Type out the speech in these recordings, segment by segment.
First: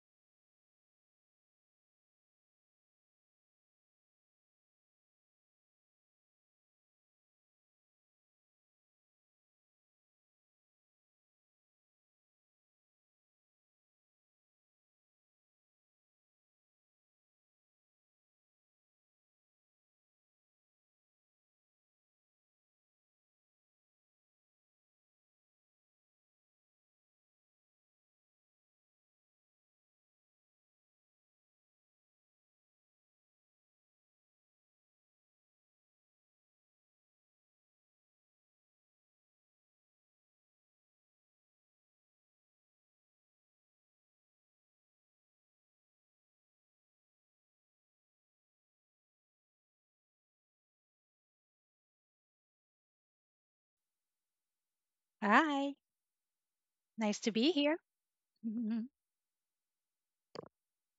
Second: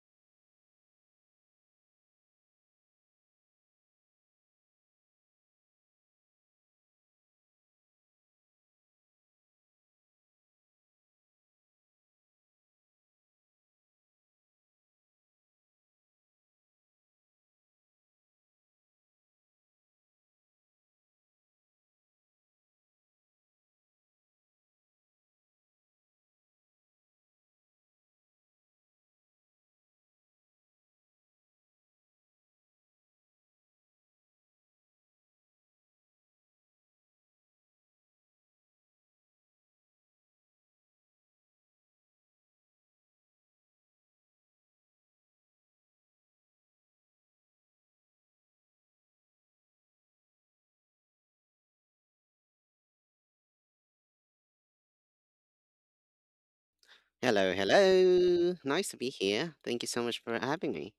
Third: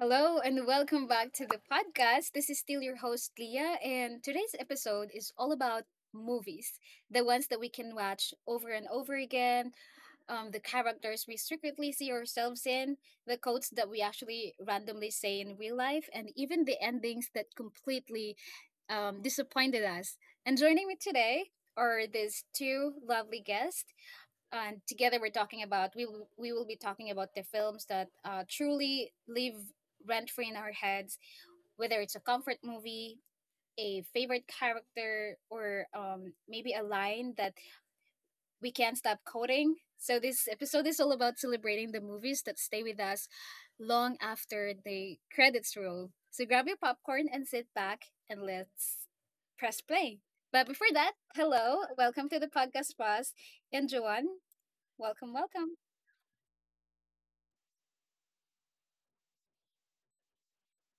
Hello and welcome back to the podcast. This is still your host, Leah, and today's episode is all about movies, the ones that we can watch over and over again, the characters we secretly see ourselves in, the quotes that we actually randomly say in real life, and even the endings that completely disappointed us. And joining me today are these two lovely guests, and together we will be talking about the films that truly live rent free in our heads, whether it's a comfort movie, a favorite character, or maybe a line that we can't stop quoting. So this episode is all about celebrating the movies that stay with us long after the credits roll. So grab your popcorn and sit back and let's press play. But before that, hello, welcome to the podcast, boss, and Joanne, welcome, Hi, welcome. nice to be Hello, here. hello. Mhm. Nice to be here. Thank you so much for having me.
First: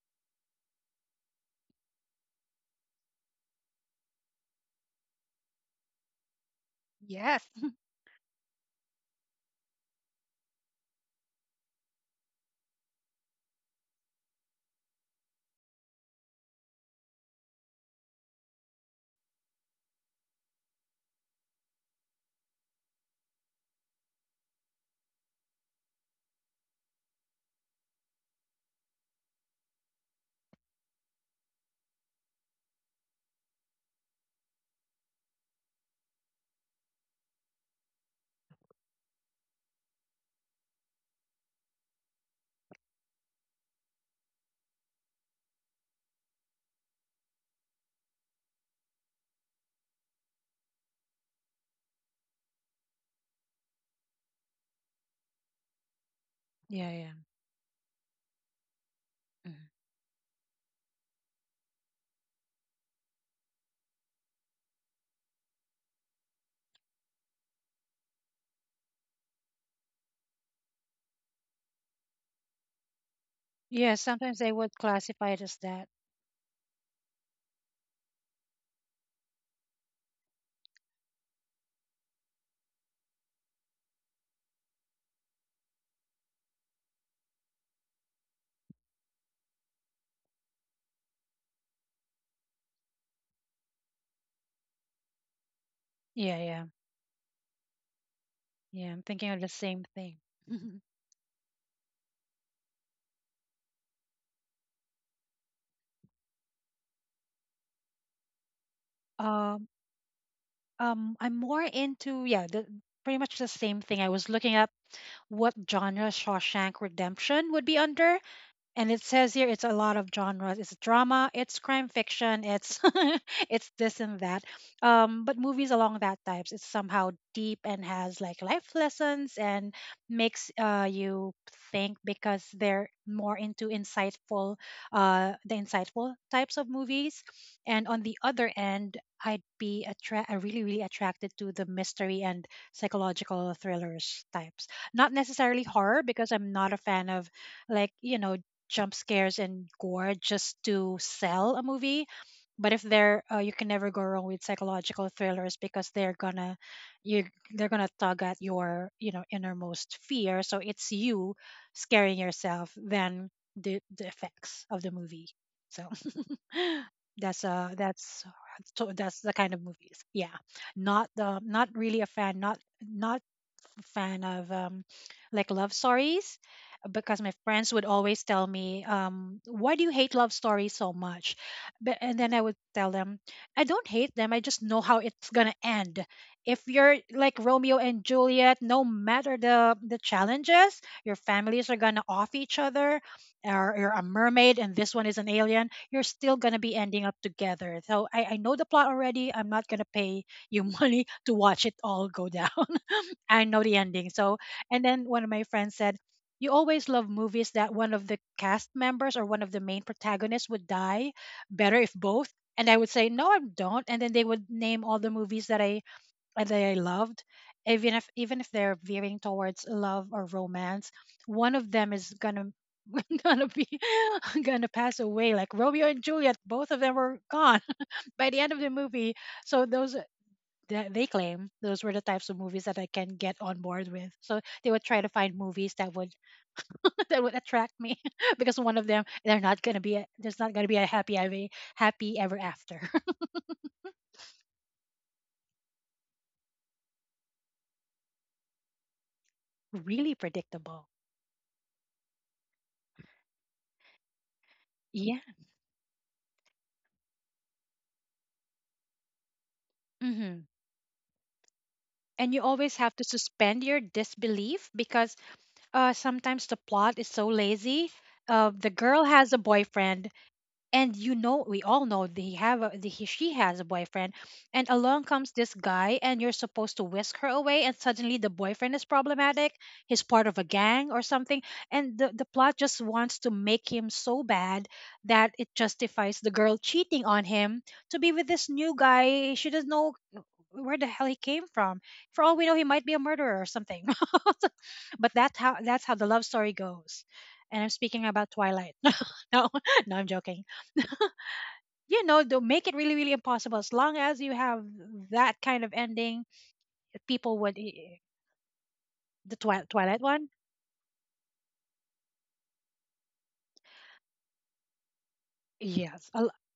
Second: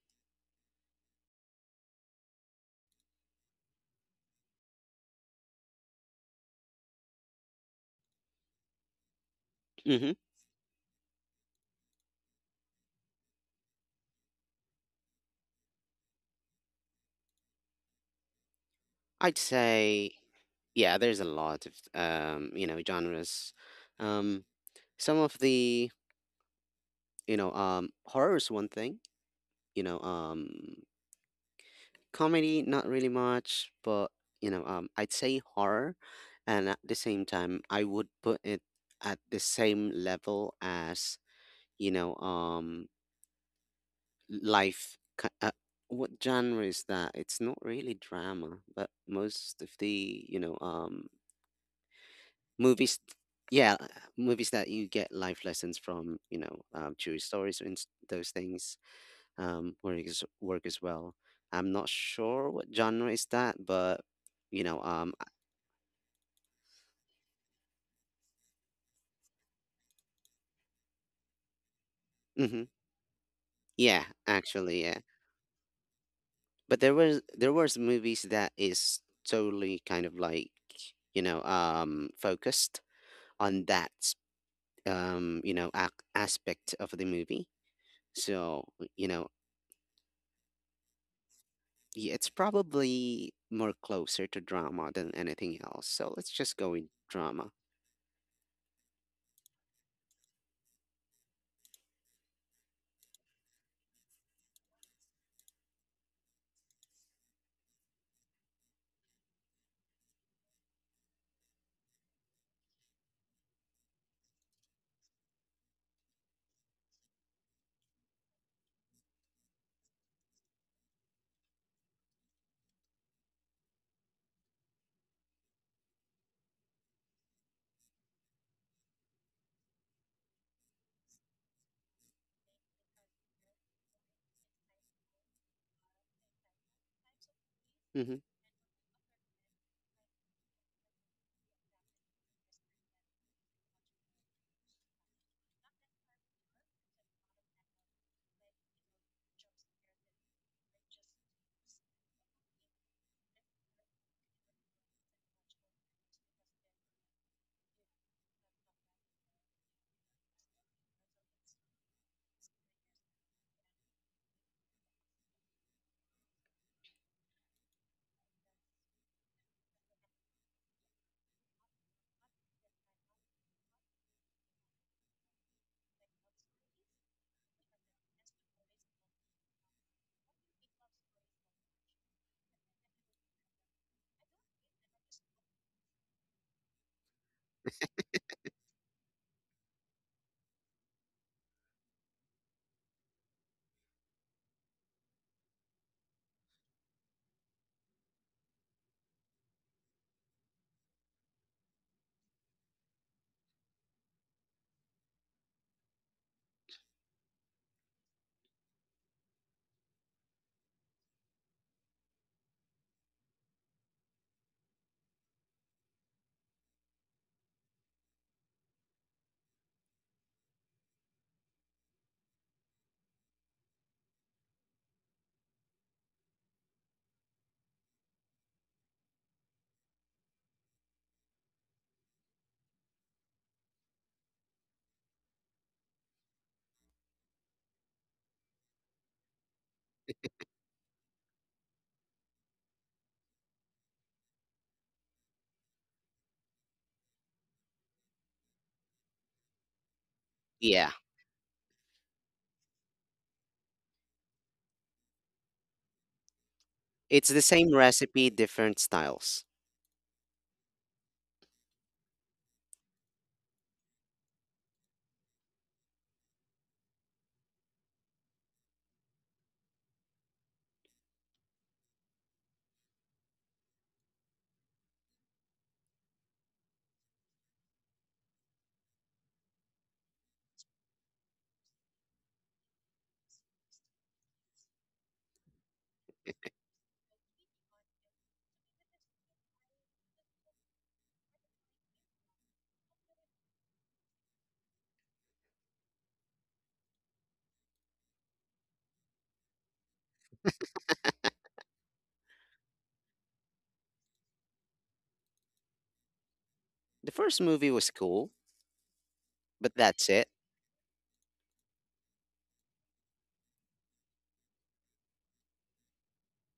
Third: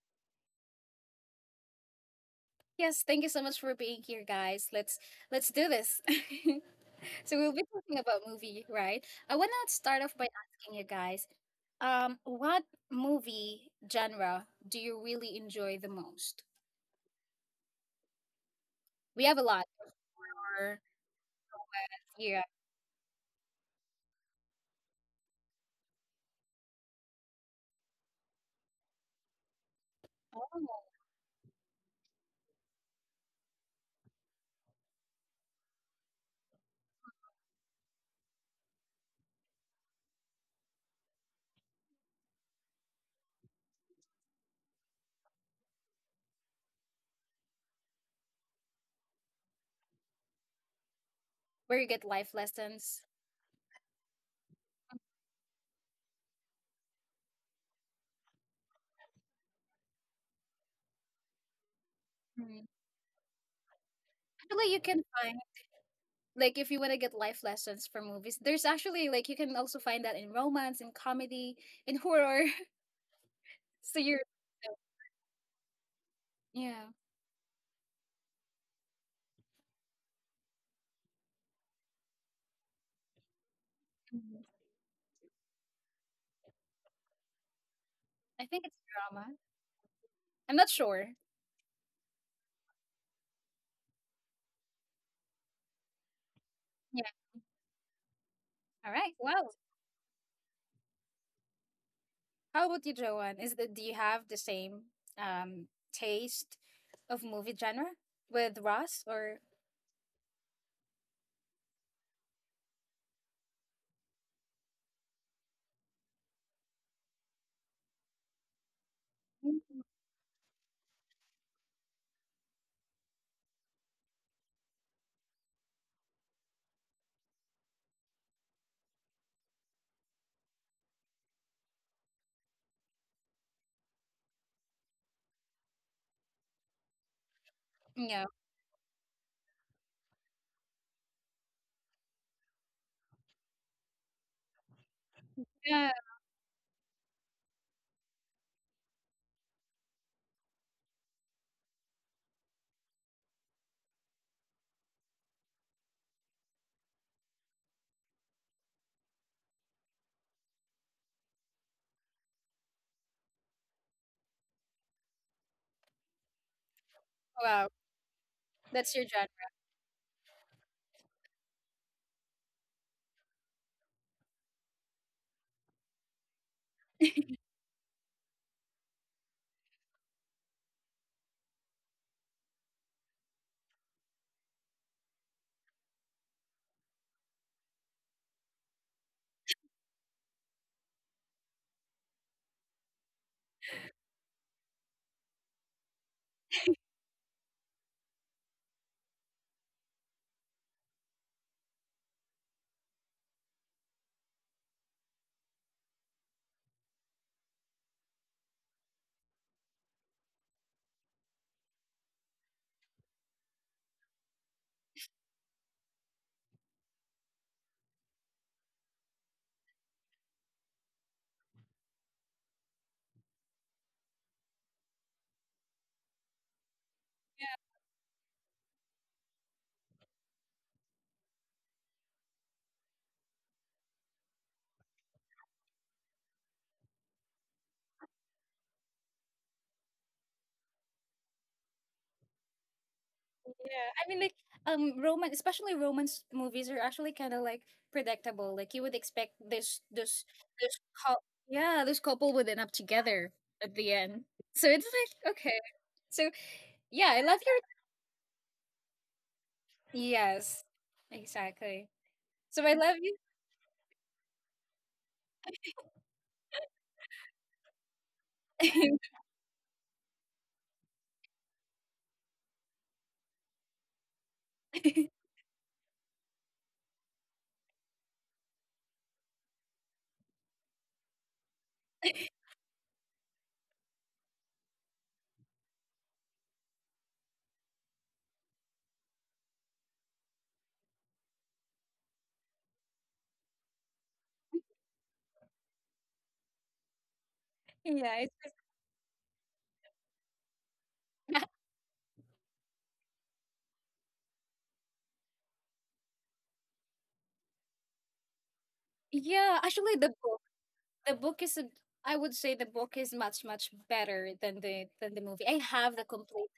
Yes, thank you so much for being here, guys. Let's do this. So Yes. we'll be talking about movie, right? I wanna start hmm off by asking you guys, what movie genre do you really enjoy the most? We have I'd a lot, say, or yeah, there's a lot of, yeah, genres. Um, some of the, horror is one thing. You know, um, oh, comedy not really much, but I'd say horror, and at the same time, I would put it at the same level as, you know, um, life. What genre is that? It's not really drama, but most of the, where you get life movies, lessons. yeah, movies that you get life lessons from, Yeah, yeah. true stories and those things Mhm. Work as well. I'm not sure Mm. what genre is that, but you Actually, you know can um find, like, if you wanna get life lessons from movies, there's actually, like, you can also find that in romance, in comedy, in horror. mm Yeah, So yeah, you're, sometimes they would actually yeah. classify it as that. But yeah. there was movies that is totally kind of like, focused on that, Mhm. Aspect of the movie, I think so, it's you know drama. I'm not sure. It's probably more closer to drama than anything else, so let's just go Yeah, with yeah. Yeah. drama. All right. Yeah, I'm Well, thinking of the same thing. how about you, Joanne? Is that, do you have the same um taste of movie genre with Ross or, Um, I'm more into, yeah, the pretty much the same thing. I was looking up what genre Shawshank Redemption would be under, and it says here mm, it's a lot of genres. It's drama, it's crime fiction, it's it's this and that. But movies along that types, it's somehow deep and has like life lessons and makes you think because they're more into insightful, the insightful types of movies. And on Hmm, no? the other end, really, really attracted to the mystery and psychological thrillers types. Not necessarily Yeah. horror because I'm not a fan of like you know jump scares and gore just to sell a movie. But if they're, you can never go wrong with psychological thrillers because you they're gonna tug at your you know innermost fear. So it's you scaring yourself than the effects of the movie. So Wow. That's your that's genre. the kind of movies. Yeah, not really a fan. Not fan of like love stories because my friends would always tell me, "Why do you hate love stories so much?" But and then I would tell them, "I don't hate them. I just know how it's gonna end. If you're like Romeo and Juliet, no matter the challenges, your families are gonna off each other, or you're a mermaid and this one is an alien. You're still gonna be ending up together. So I know the plot already. I'm not gonna pay you money to watch it all go down." I know the ending. So, and then one of my friends said, "You always love movies that one of the cast members or one of the main protagonists would die. Better if both." And I would say, "No, I don't." And then they would name all the movies that I loved, even if they're veering towards love or romance. One of them is gonna gonna be gonna pass away. Like Romeo and Juliet, both of them were gone by the end of the movie. So those that they claim those were the types of movies that I can get on board with. So they would try to find movies that would that would attract me because one of them, they're not gonna be a, there's not gonna be a happy ever after. Yeah. I mean, like, romance, especially romance movies are actually kind of like predictable. Like you would expect this, Really this, this yeah, predictable. couple. Yeah, this couple would end up together at the end. So it's Yeah. like okay. So yeah, I it's love the your. same recipe, different styles. Hmm. Yes. Exactly. And you So I always have love to you. suspend your disbelief because sometimes the plot is so lazy. The girl has a boyfriend and you know we all know they have a, the, he, she has a boyfriend and along comes this guy and you're supposed to whisk her away, and suddenly the boyfriend is problematic, he's part of a gang or something. And the plot just wants to make him so bad that it justifies the girl cheating on him to be with this new guy she doesn't know where the hell he came from. For all we know, he might be a murderer or something. But that's how the love story goes. And I'm speaking Yeah. about It's Twilight. No, no, I'm joking. You know, don't make it really, really impossible. As long as you have that kind of ending, The people first would movie was cool, yeah, but actually twilight the that's it. one, book, the book is a, I would say the book is much better than the movie. I have the yes, a, l- complete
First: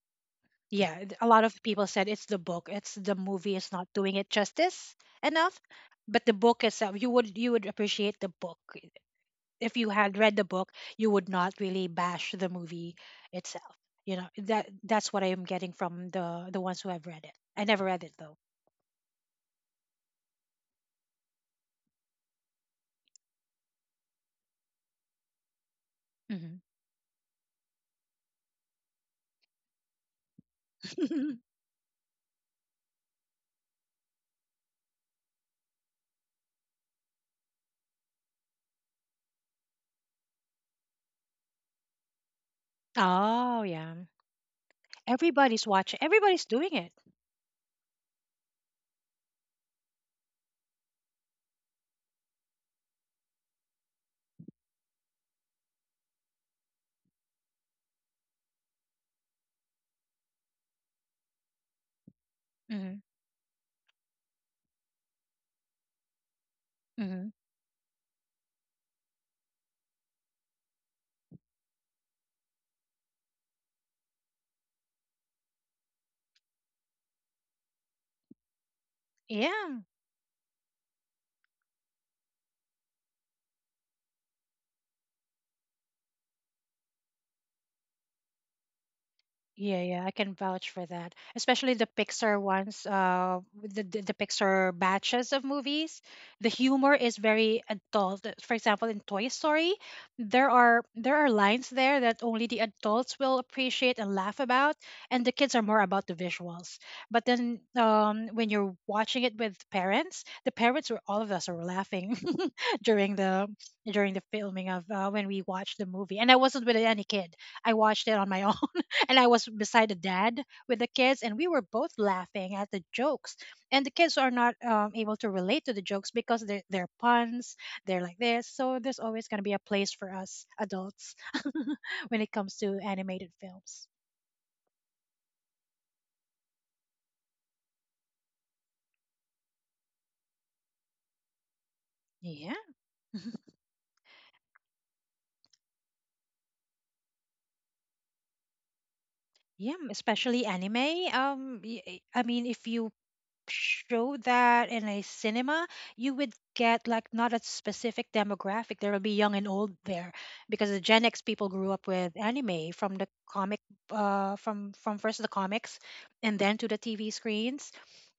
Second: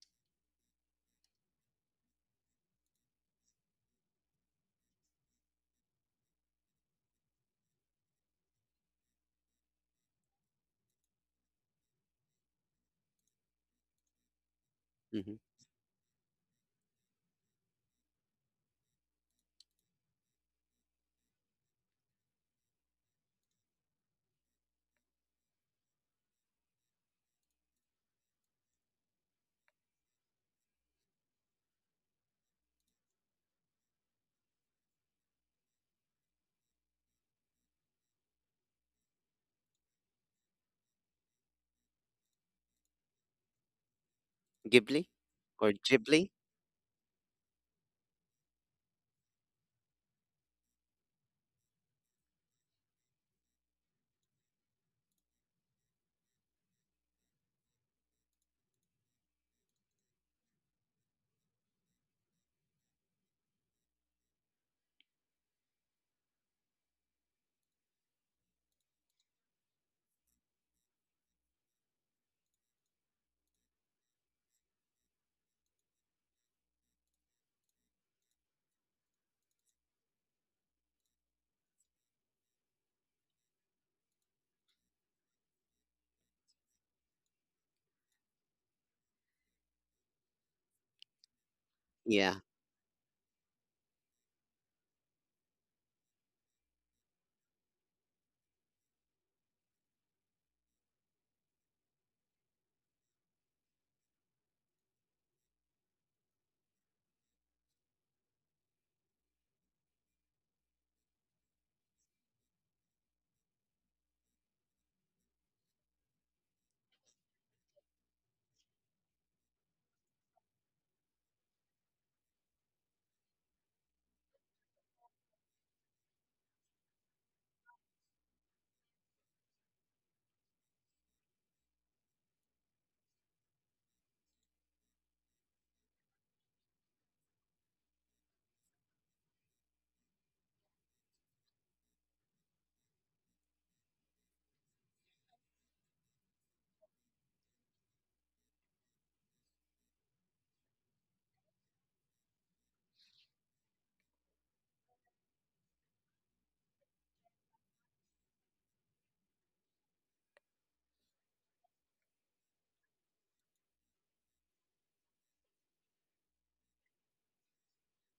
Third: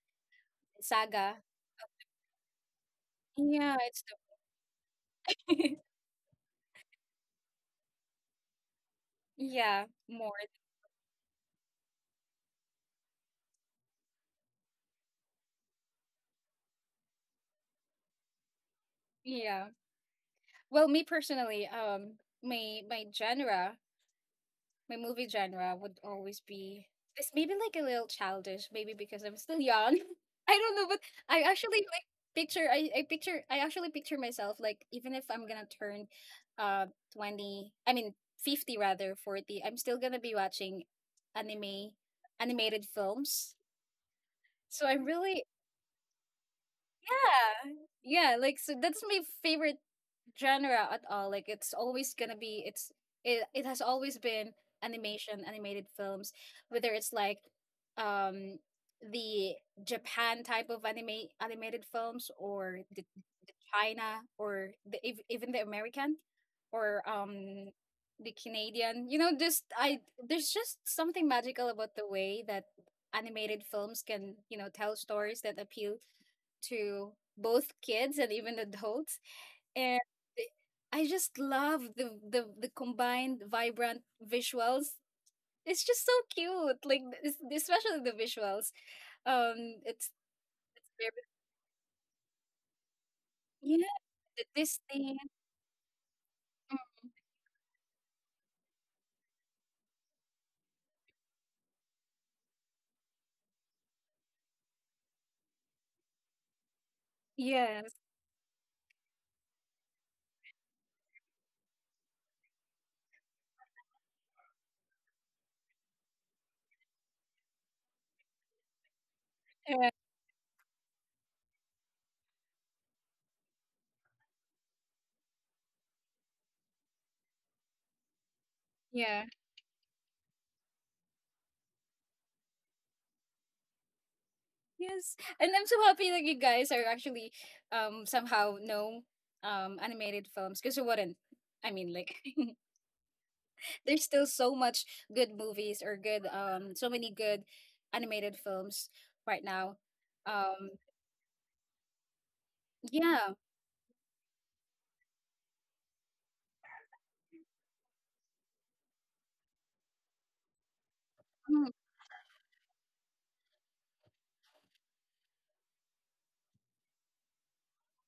yeah th- a saga. lot of people said it's the book, it's the movie is Yeah, not it's doing it justice the, enough. But the book itself, you would appreciate the book. If yeah, you had more. read the book, you would not really bash the movie itself. You know, that's what I Hmm. am getting from the ones who have read it. I never read it though. Yeah. Well, me personally, my my genre my movie genre would always be, it's maybe like a little childish, maybe because I'm still young. I don't know, but Hmm. I actually like picture I picture I actually picture myself, like, even if I'm gonna turn uh twenty, I mean fifty rather, forty, I'm still gonna be watching anime, animated films. Oh yeah. So Ghibli. I'm really, Everybody's Or watching. Ghibli. Everybody's doing it. yeah. Yeah, like, so that's my favorite genre at all. Like it's always gonna be, it's it has always been animation, animated films, whether it's like um the Japan type of anime animated films, or Hmm. the China, or the, even the American, or Hmm. The Canadian. You know, just, I there's just something magical about the way that animated films can, you know, tell stories that appeal to both kids and even adults, Yeah. and I just love the the combined vibrant visuals. It's just so cute, like this, especially the visuals. Yeah, yeah, I It's can vouch for that. very, Especially the Yeah. Pixar ones, with yeah, the the Pixar batches Disney, of movies. The humor is very adult. For example, in Toy Story, there are lines there that only the adults will appreciate and laugh about, and the kids are more about the visuals. But then, yes, when you're watching it with parents, the parents were all of us are laughing during the during the filming of when we watched the movie. And I wasn't with any kid. I watched it on my own, and I was beside a uh, dad with the kids, and we were both laughing at the jokes. And the kids are not able to relate to the jokes because they're puns, they're like this. So there's always yeah, going to be a place for us adults when it comes to animated films. yes. And I'm so happy that you guys are actually somehow know animated films, because you wouldn't. I mean, like, Yeah, there's still so much good movies or good, so many good animated films right yeah, now. especially Um, anime. I mean, if you yeah. show that in a cinema, you would get like not a specific demographic. There will be young and old there because the Gen X people grew Mm, up with anime from the comic, from first the comics, and then to the TV screens,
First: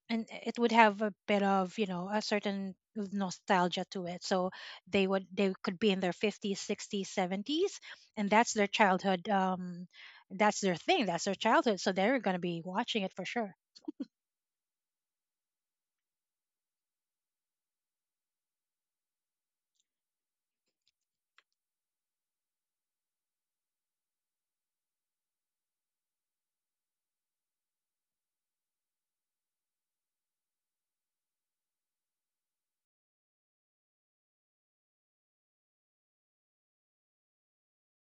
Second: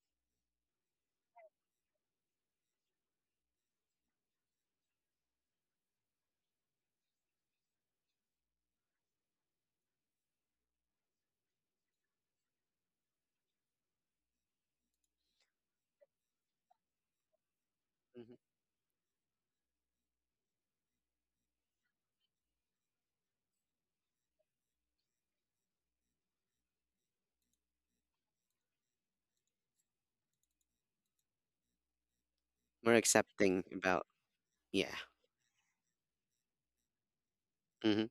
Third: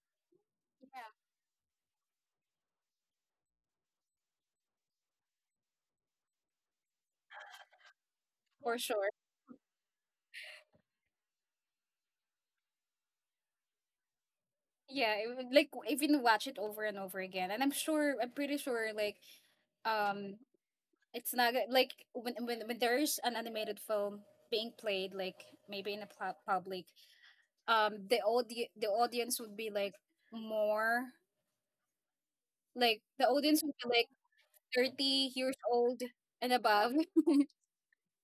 and it would yeah, have a bit of you know a certain nostalgia to it. So they could be in their fifties, sixties, seventies, and that's their for sure. childhood. That's their thing. That's their childhood. So they're going to be watching it for sure. Yeah, it would, like, even watch it over and over again. And I'm sure, I'm hmm pretty sure, like, um, it's not g- like, when there's an animated film being played, like maybe in a public, the audi the audience would be like more, like more the audience accepting would be like about. Yeah. 30 years old and above. hmm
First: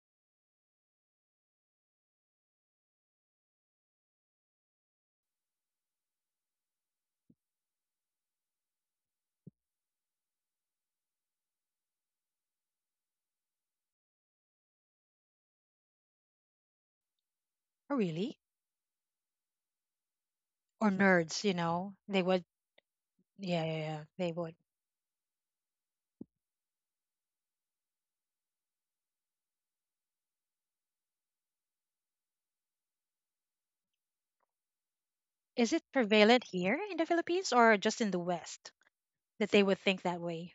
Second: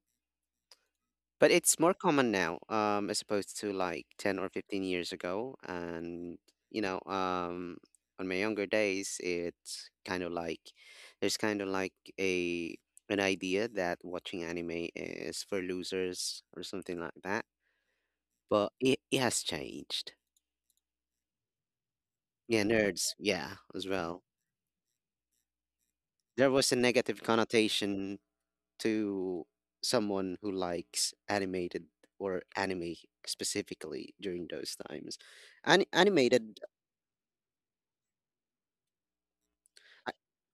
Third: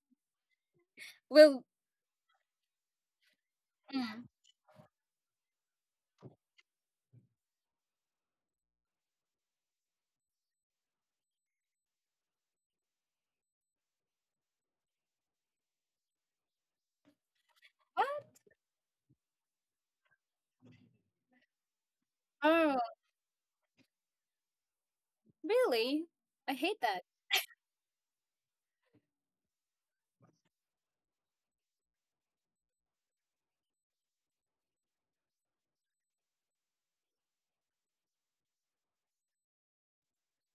But Well, it's more common now, as opposed to like mm, 10 or 15 years ago. And, you know, um, on my younger days, it's kind of like, there's kind of like a an idea that watching anime is for losers or something like that. Oh, what? really? But it has changed. Or nerds, you know? They would, Yeah, Oh, nerds, yeah, yeah, yeah, as yeah, well. they would. really? There I was a hate that. negative connotation to someone who likes animated or anime specifically during those times. Is it An- prevalent animated, here in the Philippines or just in the West that they would think I, that way?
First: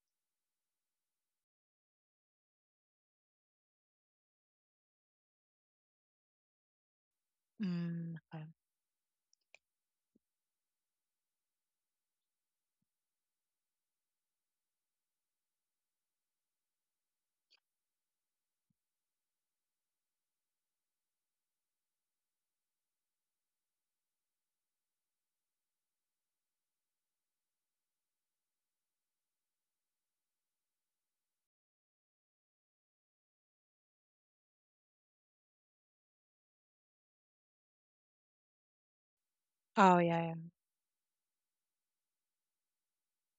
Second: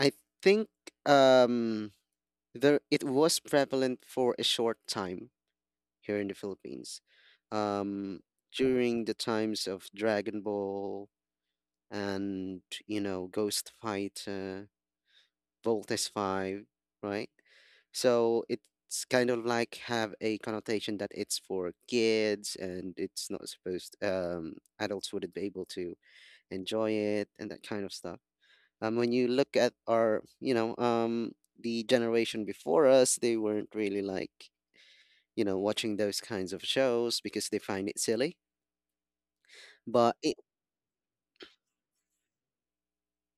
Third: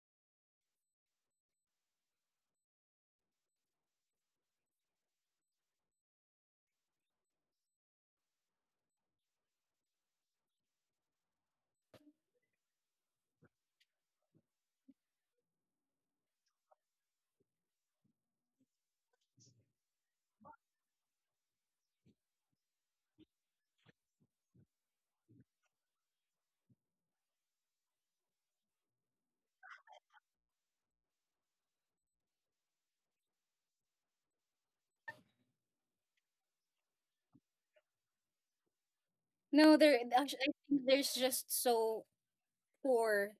I think, um, there it was prevalent for a short time here in the Philippines, Mm, um, okay. during the times of Dragon Ball and, Ghost Fighter, volt is 5, right? So it's kind of like have a connotation that it's for kids and it's not supposed, adults wouldn't be able to enjoy it and that kind of stuff. When you look at our, the generation before us, they weren't really like, watching those kinds of shows because they find it silly. No, there Oh, But yeah, it. actually, yeah. I think there's just so poor,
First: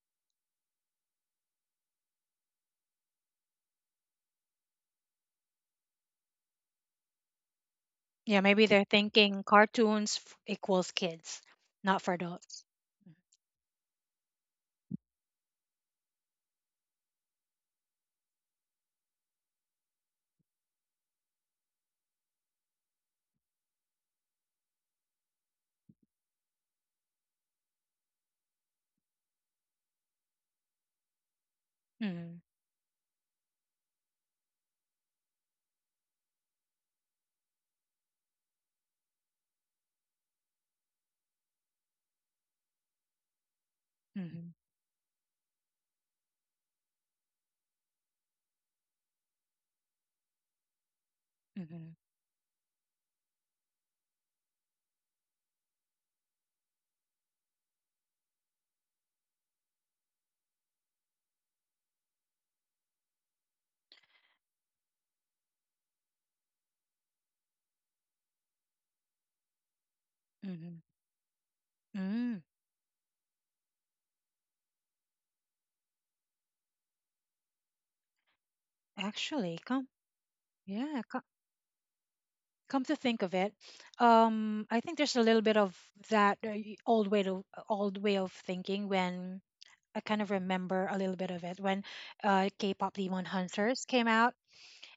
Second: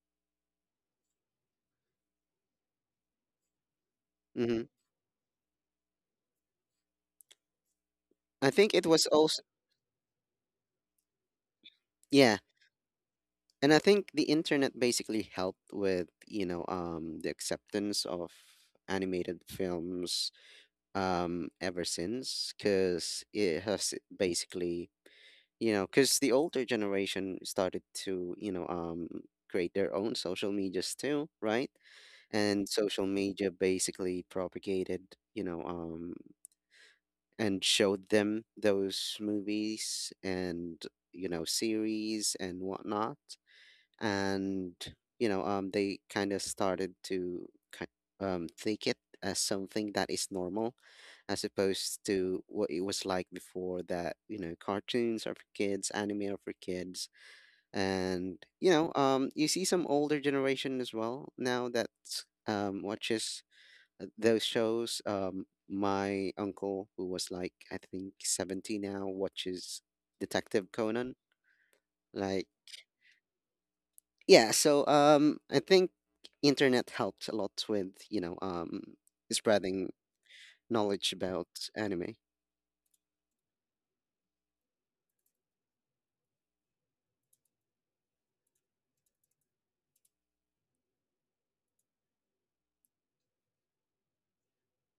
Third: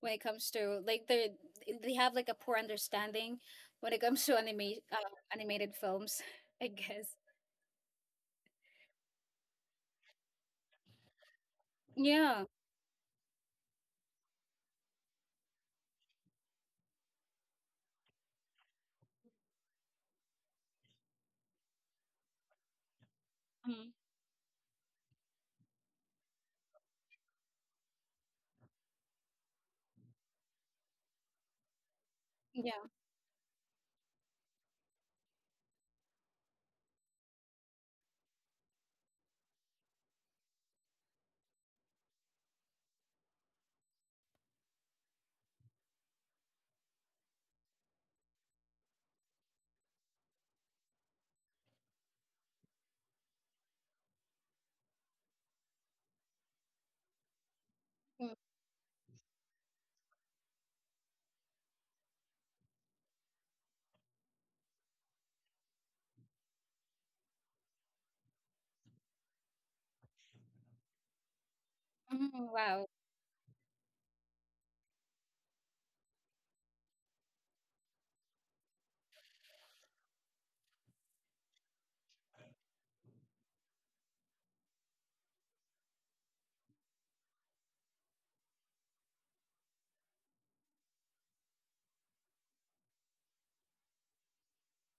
when it comes to, like, they have like a poor understanding when it comes to Mhm. anime, uh, animated films. I guess. Yeah, I maybe think they're it was thinking also, cartoons f- equals kids, not for yeah. Yeah. adults. And I think the internet basically helped with, the acceptance of animated films, ever since, because it Mm, has basically, because the older generation started to, create their own social medias too, right? Mhm, And yeah. social media basically propagated, you know, um, and showed them those movies and, series and whatnot, mhm, and they kind of started to, ki- think it as something that is normal, as mhm, opposed to what it was like before that, cartoons are for kids, anime are for kids. Mm, And you see some older generation as well now that watches, those shows. My uncle, who was like I think 70 now, watches Detective mhm. Conan, Mm, like. mm, wow. Yeah, so, I think internet helped a lot with, actually, come, spreading yeah, knowledge about anime. come to think of it, I think there's a little bit of that old way to old way of thinking. When I kind of remember a little bit of it, when K-pop Demon Hunters came out,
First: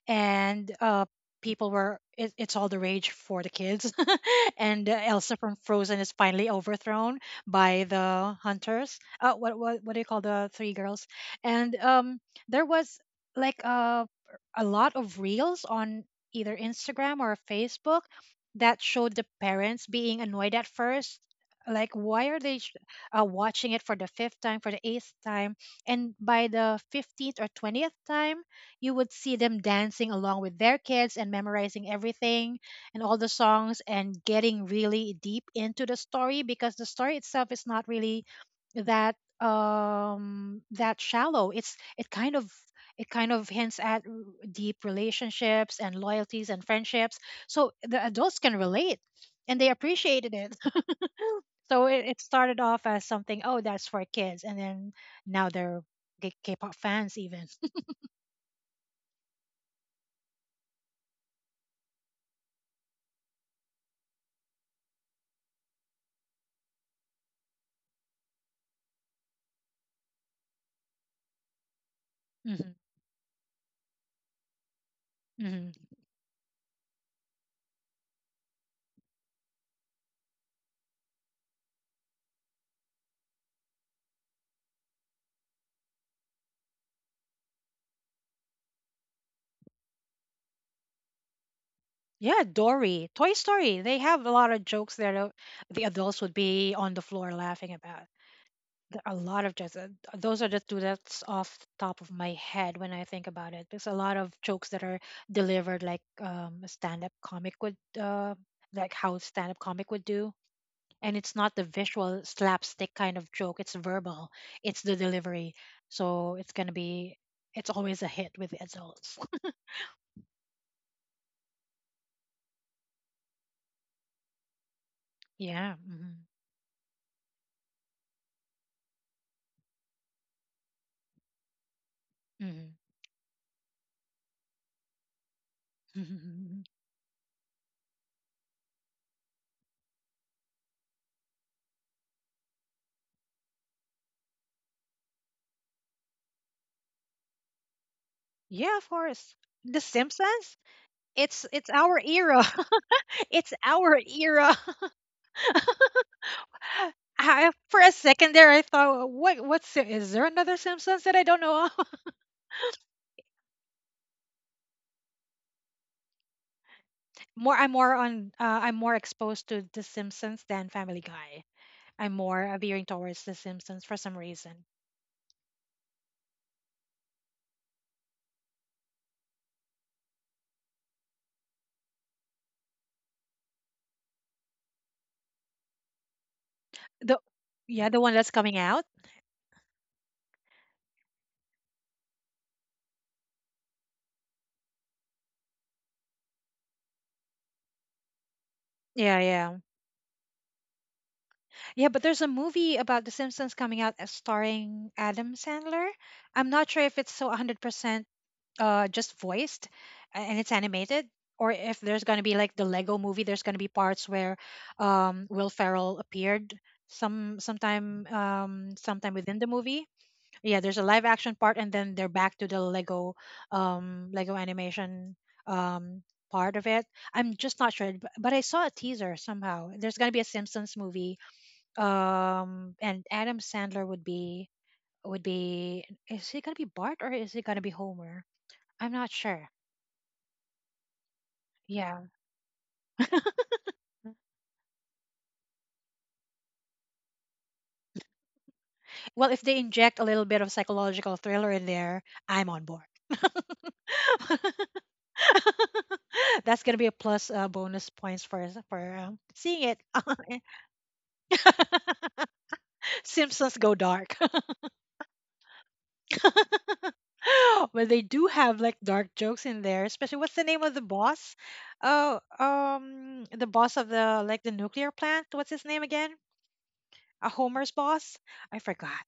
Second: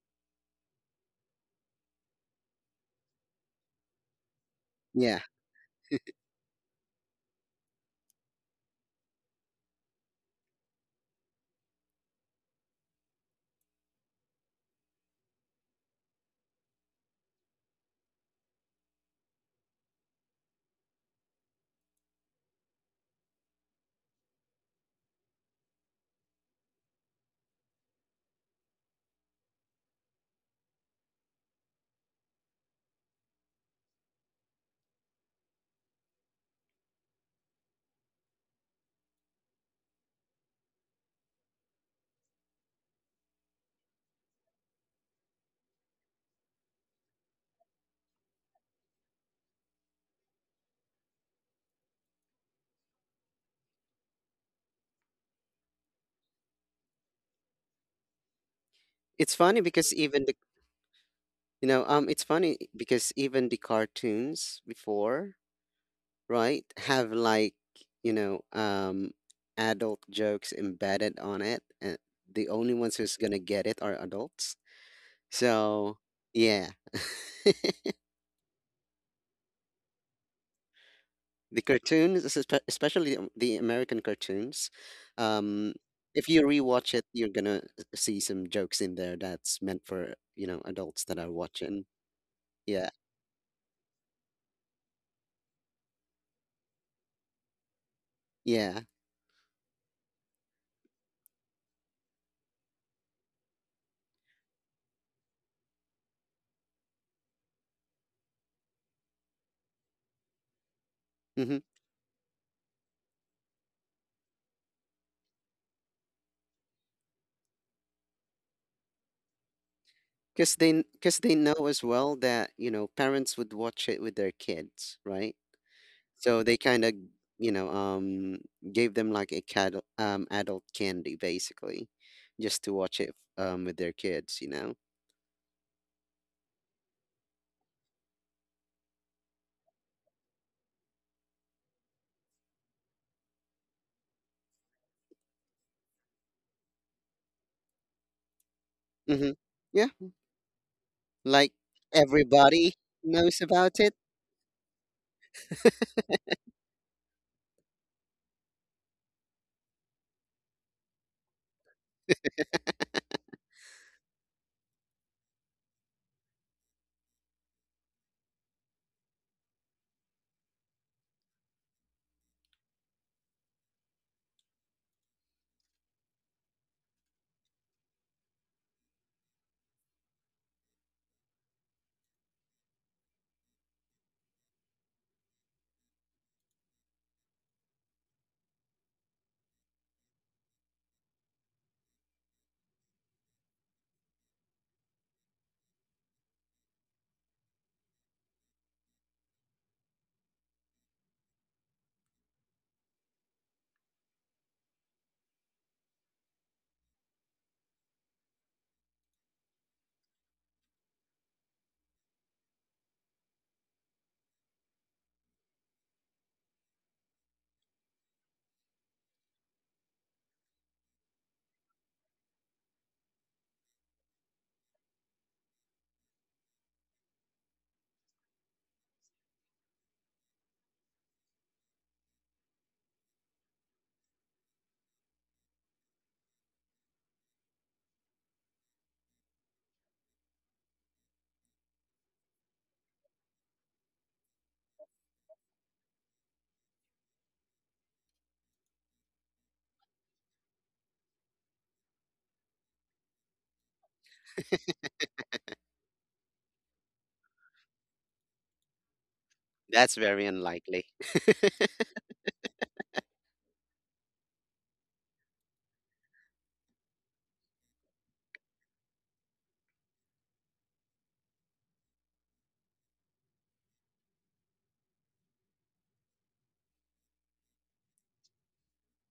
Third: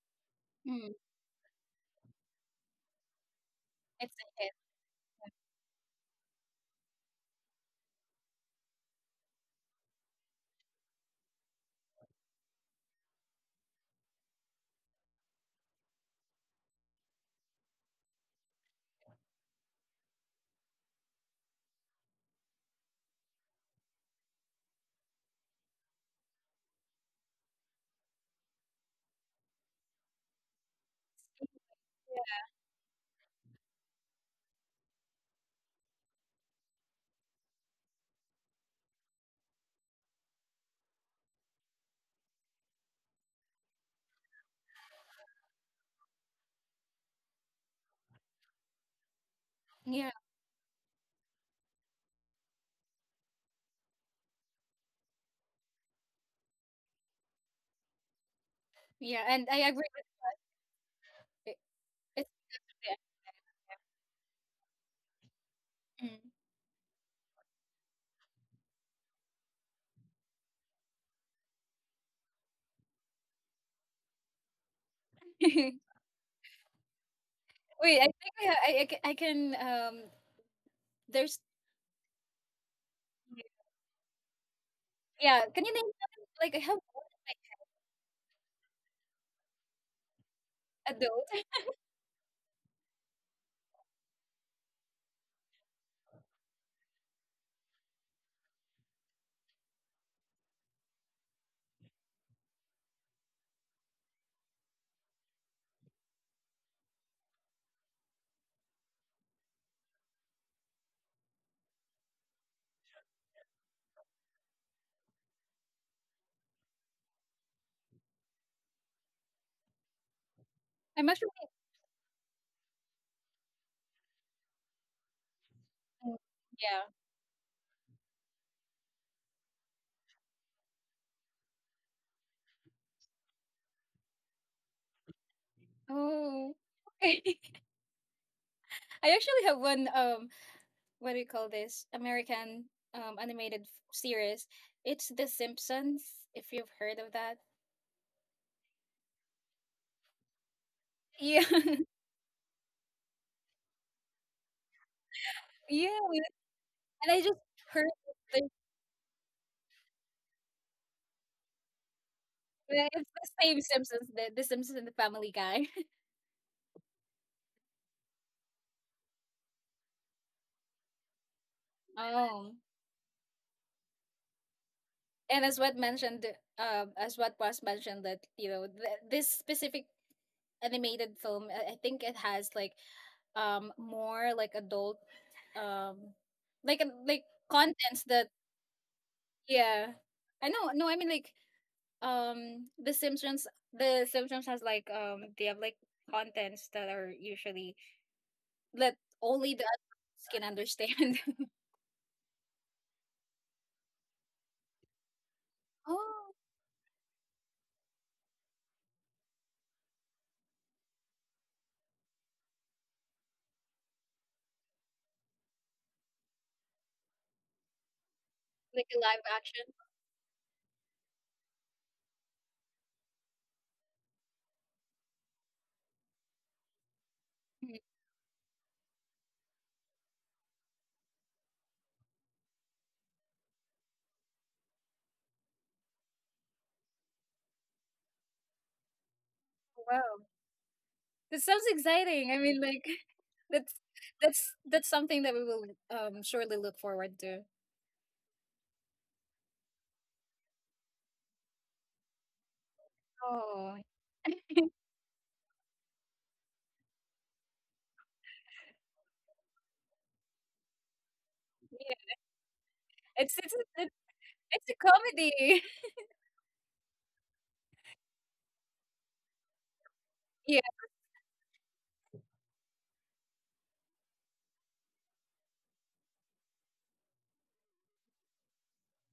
and Mm, people were it, it's all the rage for the kids it's a hit. and Yeah, Elsa from Frozen is finally overthrown by the hunters. Uh, what do you call the three girls? And um, there was like a lot of reels on either Instagram or Facebook that showed the parents being annoyed at first, like, why are watching it for the fifth time, for the eighth time, and by the 15th or 20th time, you would see them dancing along with their kids and memorizing everything and all the songs and getting really deep into the story. Because the story itself is not really that that shallow. It kind of, it kind of hints at deep relationships and loyalties and friendships, so the adults can relate and they Yeah. appreciated it. So it started off as something, oh that's for kids, and then now they're k-pop fans even. Yeah. it's And funny I agree because, even the with it. you know it's It's funny yeah. because even the cartoons before, Mm. right, have like, you know um adult jokes embedded on it, and the only Mhm, ones who's gonna get it are adults. mhm. So yeah, Wait, I think I, I can. There's. the cartoons, especially, the American cartoons, Yeah. Can you um, name them? if you Like I have rewatch it, you're gonna see some jokes in there that's meant for, one adults that adult? are watching. Yeah, Yeah, Dory, Toy Story. They have a lot of jokes that the adults would be on the floor laughing about. yeah. A lot of jokes. Those are the two that's off the top of my head when I think about it. There's a lot of jokes that are delivered like a stand-up comic would, like how stand-up comic would do. And it's not Mm-hmm. the visual slapstick kind of joke. It's verbal. It's the delivery. So it's gonna be. It's always a hit with the adults. Because they, I'm because actually. they know as well that, parents would watch it with their kids, right? Yeah. Hmm. So they kind Yeah. of, you know, um, gave them like, adult candy basically, just to watch it, with their kids. Oh. Hmm. Okay. I actually have one, what do you call this, American animated series. It's The Simpsons. If you've heard of that, Yeah, of Mm-hmm. course. The Yeah. Simpsons? yeah, Like, It's our era. everybody knows It's about it? our era. yeah. And I just for heard a that second there's, there, I thought, what what's is there another Simpsons that I don't know of?" it's the same Simpsons, the Simpsons and the Family Guy. more, I'm more on. I'm more exposed to The Simpsons than Family Guy. I'm Oh. more veering towards The Simpsons for some reason. And as what mentioned, as what was mentioned, that, you know, this specific animated film, I think it has like more like adult, um The like yeah, the contents one that, that's coming out. yeah. I know, no, I mean, like, um the simpsons the Simpsons has like, they have like contents that are usually, that Yeah, only yeah, the adults can understand. yeah. But there's a movie about The Simpsons coming out starring Adam Sandler. Oh, I'm not sure if it's so 100% just voiced and it's animated, or if there's going to be like the Lego movie, there's going to be parts where Will Ferrell appeared like a sometime live within the action. movie. Yeah, there's a live action part, and then they're back to the Lego Lego animation um part of it. I'm just not Mhm. sure, but I saw a teaser somehow there's going to be a Simpsons movie and Adam Sandler would be. Is he going to be Bart or is he going to be Homer? I'm not sure. Wow. That sounds Yeah. exciting, I mean, like, that's that's something that we will surely look forward to. Well, if they inject a little bit of psychological thriller in there, I'm on board. Oh, That's gonna be a plus bonus points for seeing it. That's very unlikely. yeah, it's Simpsons go it's, dark. it's a comedy. Well, they do have like dark jokes in there, especially what's the name of Yeah. the boss? Oh, the boss of the like the nuclear plant. What's his name again? A Homer's boss? I forgot.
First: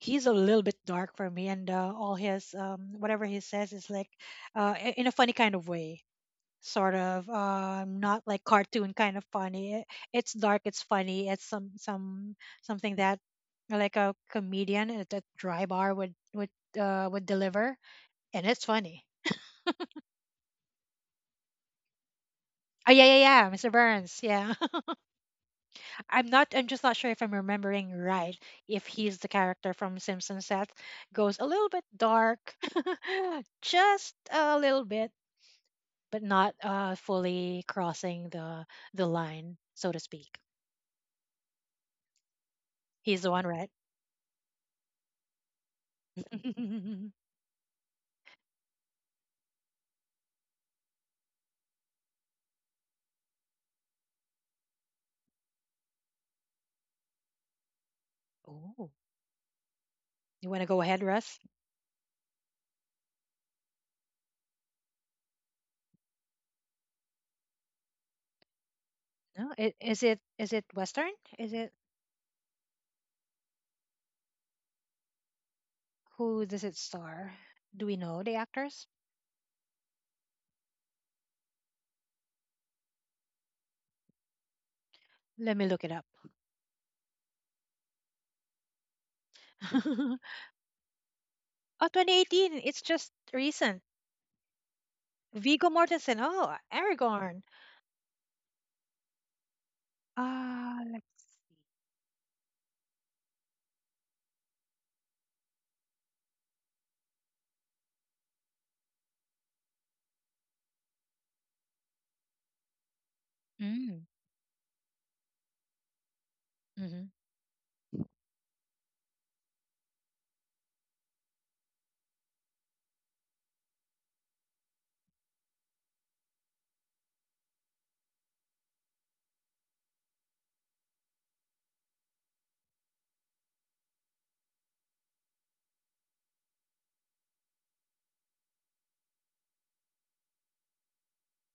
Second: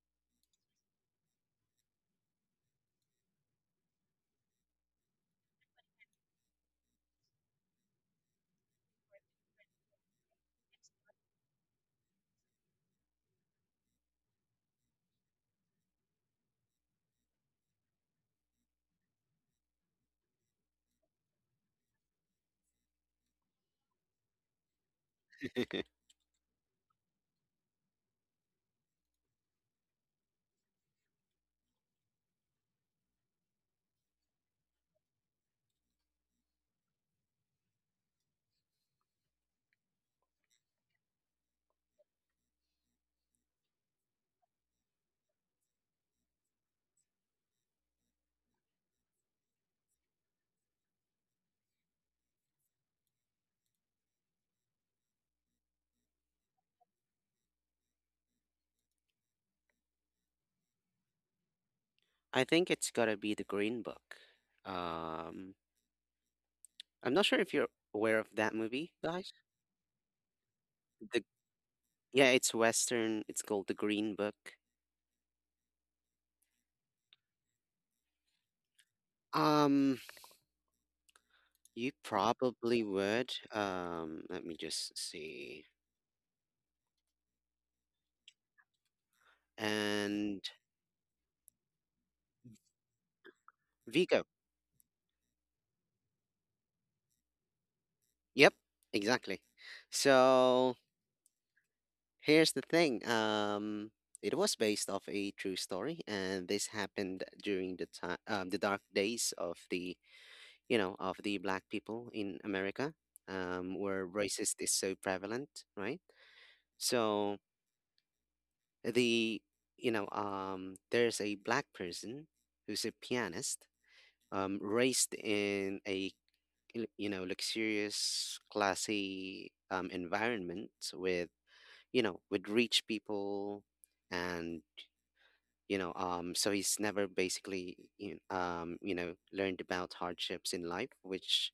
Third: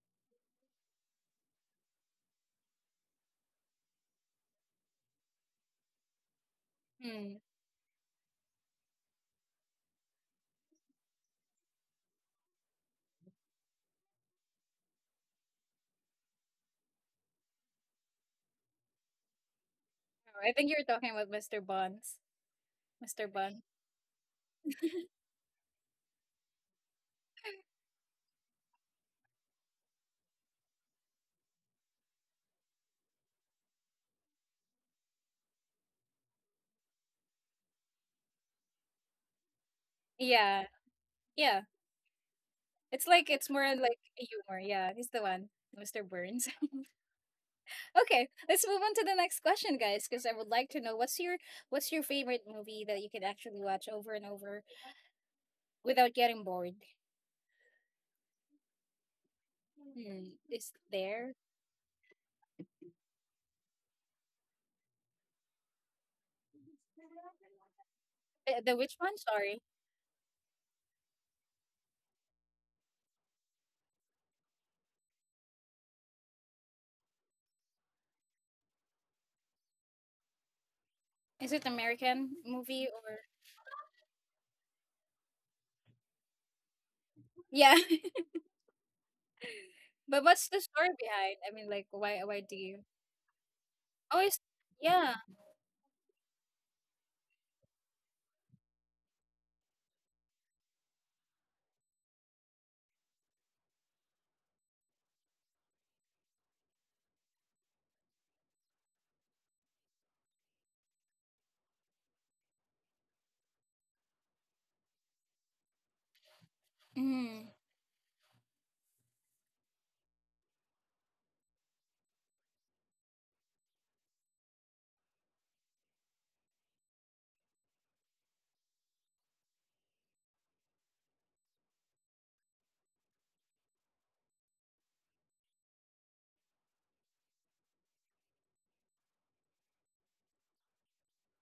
He's a little bit dark for me, and all his whatever he says is like in a funny kind of way, sort of Hmm. Not like cartoon kind of funny. It's dark, it's funny, it's some something that like a comedian at a dry bar would would deliver, and it's funny. Oh, I think you're talking about Mr. Buns, Oh, yeah, yeah, Mr. yeah, Bun, mr burns, yeah. I'm not. I'm just not sure if I'm remembering right. If he's the character from Simpsons that goes a little bit dark, just a little bit, but not fully crossing the line, so to speak. yeah, yeah. It's He's like the one, it's more right? like a humor. Yeah, he's the one, Mr. Burns. Okay, let's move on to the next question, guys, because I would like to know what's your, what's your favorite movie that you can actually watch over and over without getting bored. Oh, Hmm, you want to is go ahead, there, Russ? I think it's gotta be The Green Book. Um, I'm not sure if you're aware of that the movie, which one? guys. No, Sorry, is it Western? The Is it yeah, it's Western. It's called The Green Book. who does it star? Do we know the actors? Um, is it you American probably movie would. or Let me just Let me see. look it up. yeah? Oh, And But what's the story behind? I mean, like, 2018. why do It's you? just recent. Vigo. Oh, it's yeah, Vigo Mortensen. Oh, Aragorn. Yep, exactly. So Ah, let's see. here's the thing. It was based off a true story, and this happened during the time, the dark days of the black people in America, where Mm. racist is so prevalent, right? Mhm. So mm, the, there's a black person who's a pianist, raised in a, luxurious, classy, environment with, with rich people. And so he's never basically, learned about hardships in life, which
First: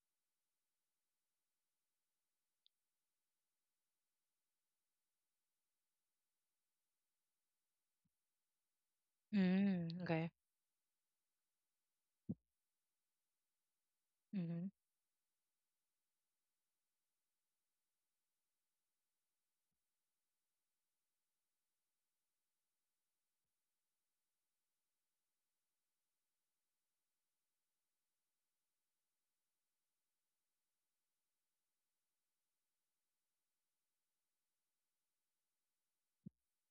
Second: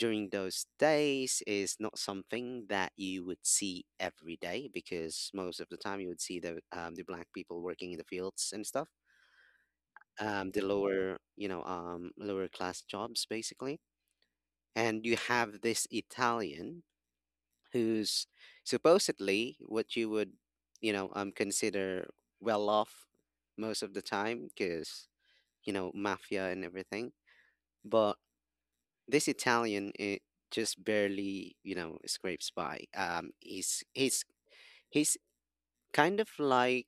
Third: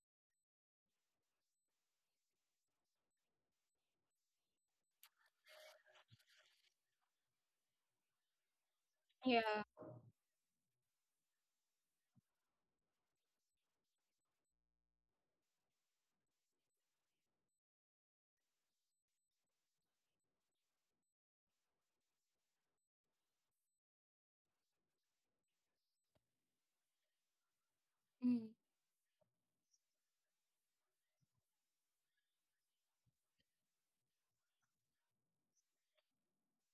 during those days is not something that you would see every day, because most of the time you would see the black people working in the fields and stuff. yeah. Mm. Okay. The lower, lower class jobs basically. Mhm. And you have this Italian who's supposedly what you would, consider well off most of the time because, mafia and everything. But Mm. this Italian, it just barely, scrapes by. He's kind of like,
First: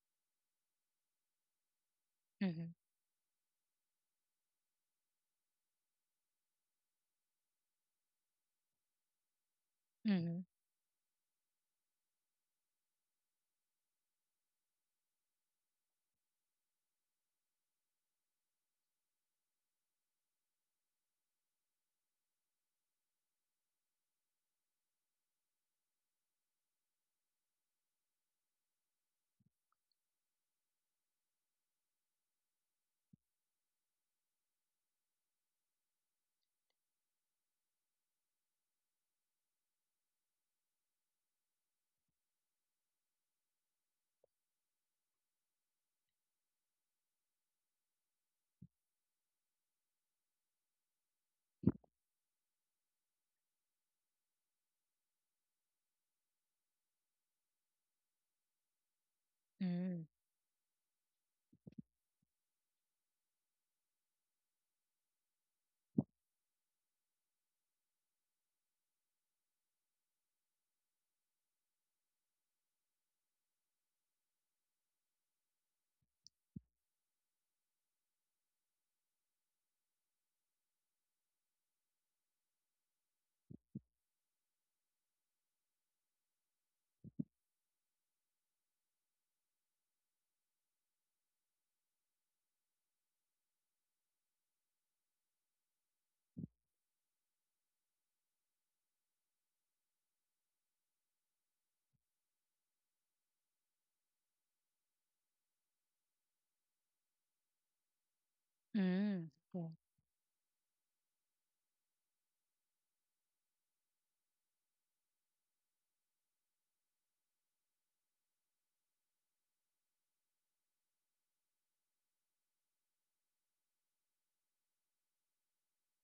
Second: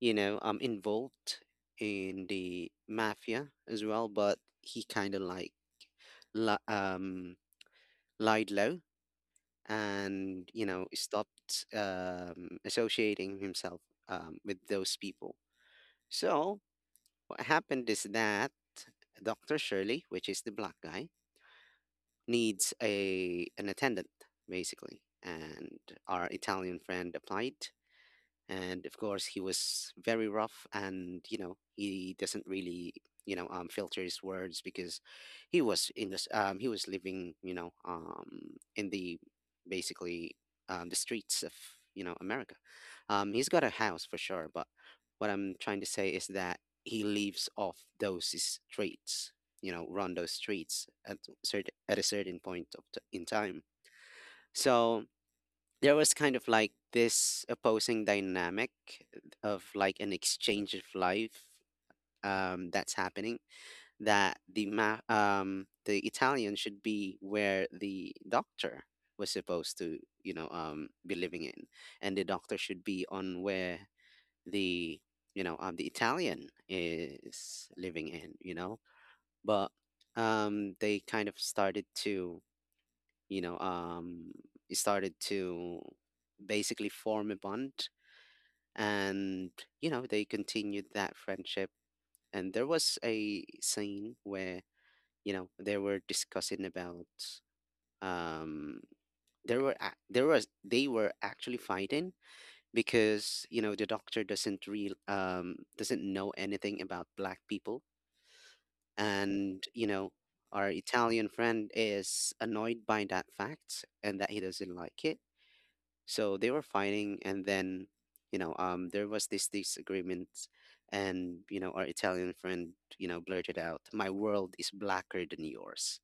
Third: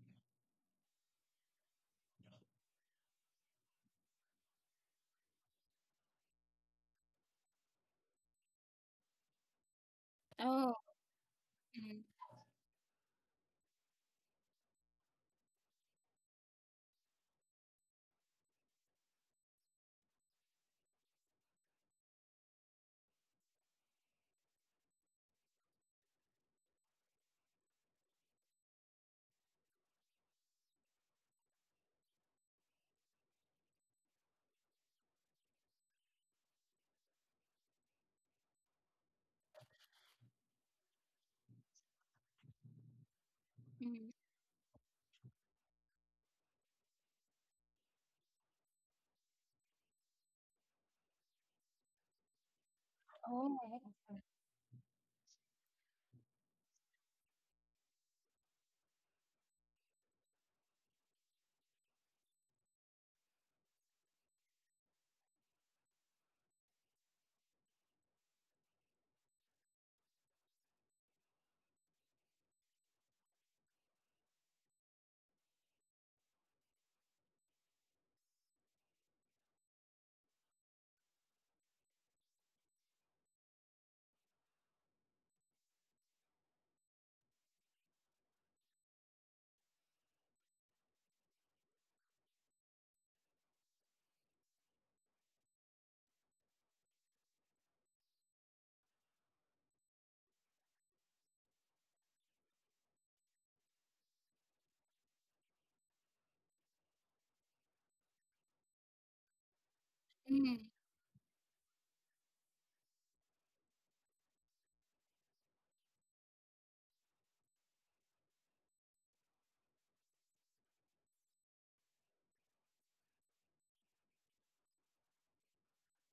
involved in the Mhm. mafia as well, but he kind of like, li- um lied low Mhm. and, Oh, stopped mm, associating himself with those people. So what happened is that Dr. Shirley, which is the black guy, needs a an attendant basically, and our Italian friend applied. And of course he was very rough, and he doesn't really, filter his words because he was in this he was living, in basically the streets of, America. He's got a house mm. for sure, but what I'm trying to say is that he leaves off those streets, run those streets at certain at a certain point of in time. Oh, So there was kind of like this opposing dynamic, of Mm. like Mm. an exchange of life, that's happening, that the Italian should be where the doctor was supposed to, be living in, and the doctor should be on where the you know the Italian is living in, but, they kind of started to, you know um started to basically form a bond. And they continued that friendship. And there was a scene where they were discussing about, um there were ac- there was they were actually fighting because the doctor doesn't know anything about black people, Yeah. and mm. our Italian friend is annoyed by that fact and that he doesn't like it. So they were fighting, and then, there was this disagreement, and our Italian friend, blurted out, "My world is blacker than yours,"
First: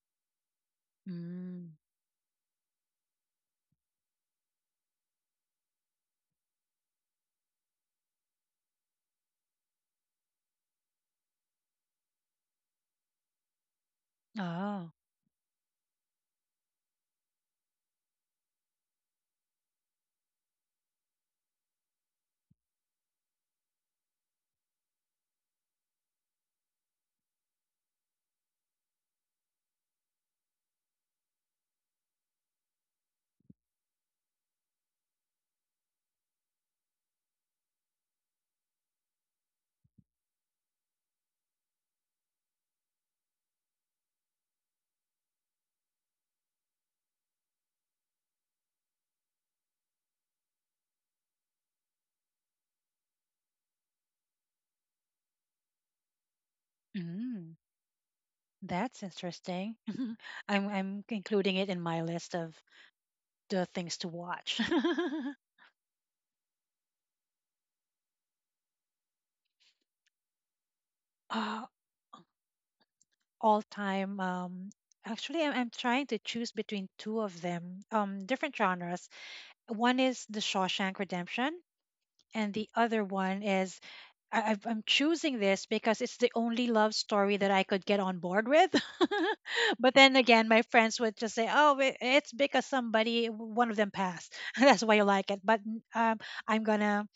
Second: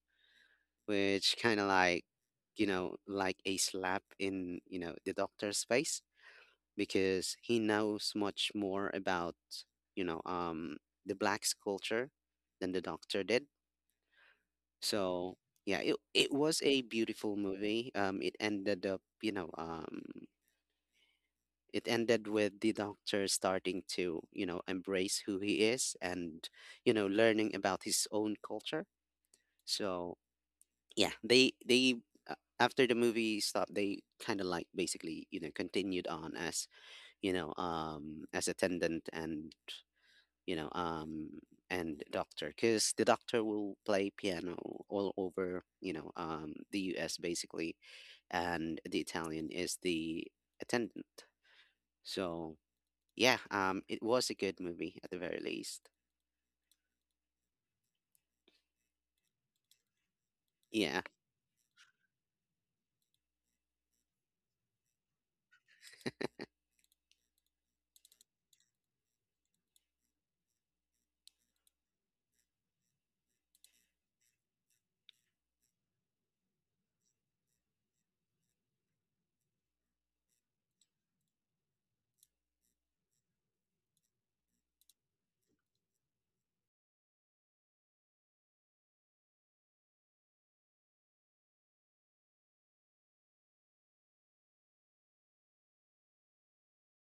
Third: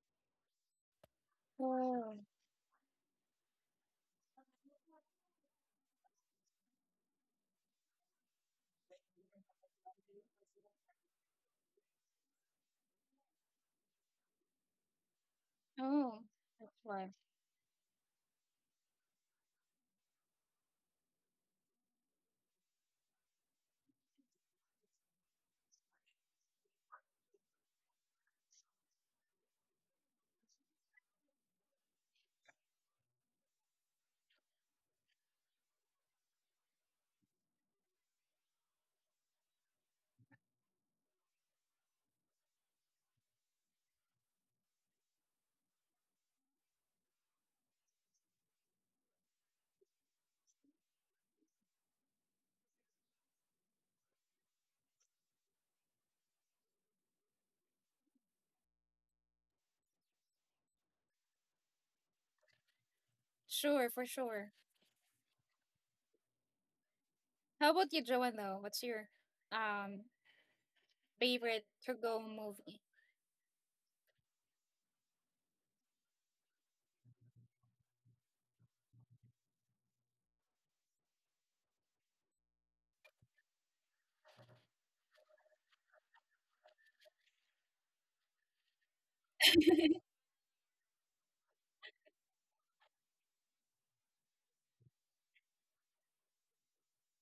which kind of Mm. like, Oh. Like a slap in, the doctor's face, because he knows much more about, you know, um, the blacks culture than the doctor did. Oh. So yeah, it Oh, it was that's a why. beautiful movie. It ended up. It ended with the doctor starting to, embrace who he is, and learning about his own culture. So yeah, they, after the movie stopped, they kind of like basically, continued on as, as attendant, and you know um and doctor because the doctor will play piano all over, the US basically, and the Italian is the attendant. So yeah, it was a good movie at the very least. Mm. That's interesting. I'm Yeah, I'm including it in my list of the Sure, things for to sure. watch. How about you, Joanne, though? What's your um favorite Uh, to go movie? all time. Actually, I'm trying to choose between two of them. Different genres. One is The Shawshank Redemption, and the other one is I'm choosing this because it's the only love story that I could get on board with. But then again, my friends would just say, "Oh, it's because somebody, one of them passed. That's why you like it." But I'm gonna,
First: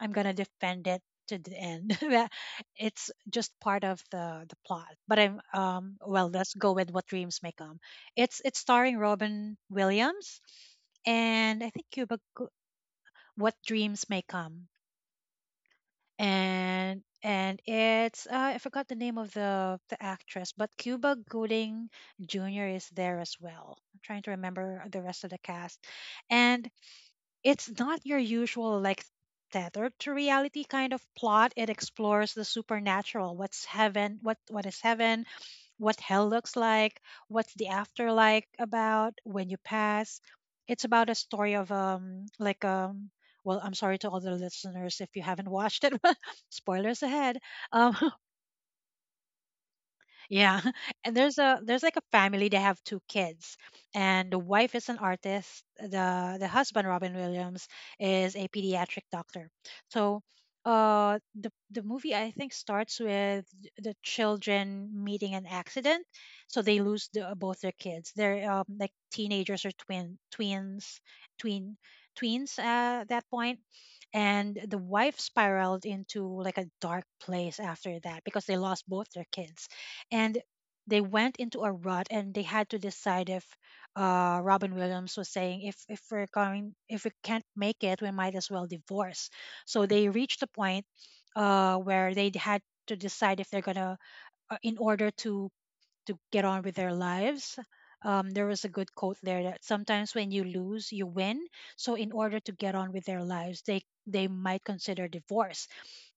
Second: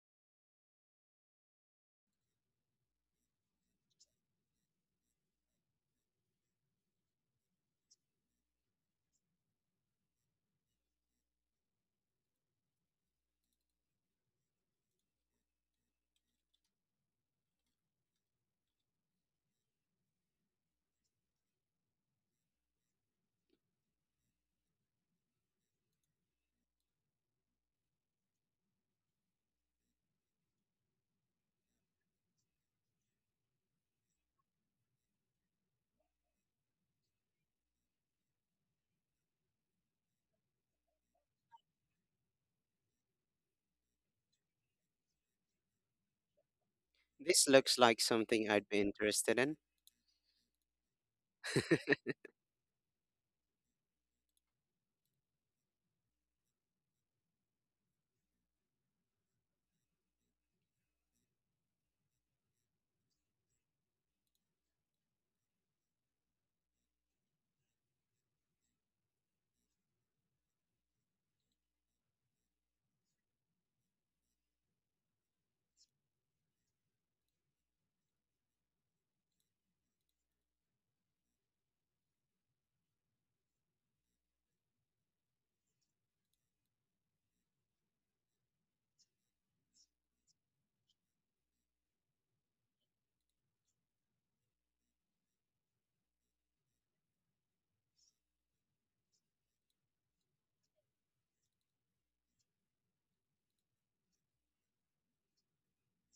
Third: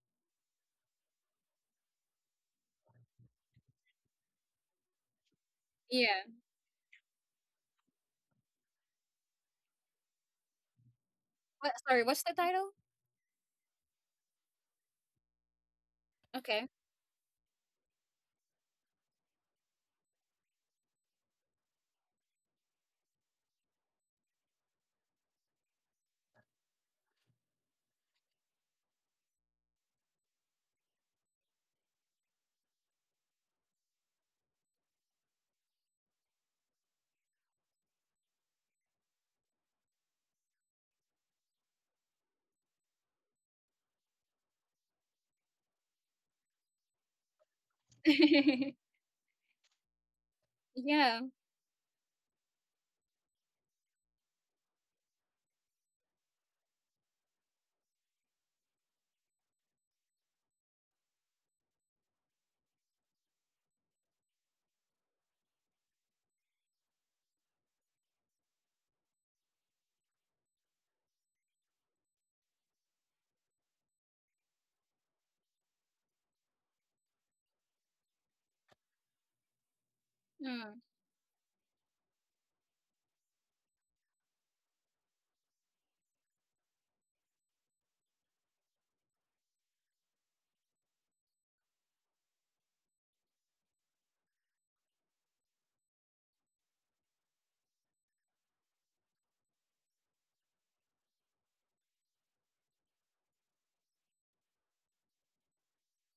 I'm gonna defend it to the end. That it's just part of the plot. But Yeah. well, let's go with what dreams may come. It's starring Robin Williams, and I What, think sorry, Cuba. what's the Go- title? What dreams may come, Okay. And it's I forgot the name of the actress, but Cuba Gooding Jr. is there as well. I'm trying to remember the rest of the cast, and it's not your usual like tethered to reality kind of plot. It explores the supernatural, what's heaven, what is heaven, what hell looks like, what's the after like about when you pass. It's about a story of like well, I'm sorry to all the listeners if you haven't watched it, spoilers ahead. this looks Um, like something I'd be interested in. yeah. And Yeah. There's like a family, they have two kids, and the wife is an artist. The husband Robin Williams is a pediatric doctor. So the movie I think starts with the children meeting an accident, so they lose the, both their kids. They're like teenagers or twin twins tween tweens at that point, and the wife spiraled into like a dark place after that because they lost both their kids, and Mm, they went into a rut, and they had to decide if Robin Williams was saying if we're going if we can't make it we might as well divorce. So they reached a point where they had to decide if they're gonna in order to get on with their lives. There was a good quote there that sometimes when you lose, you win. So in order to get on with their lives, they might consider divorce.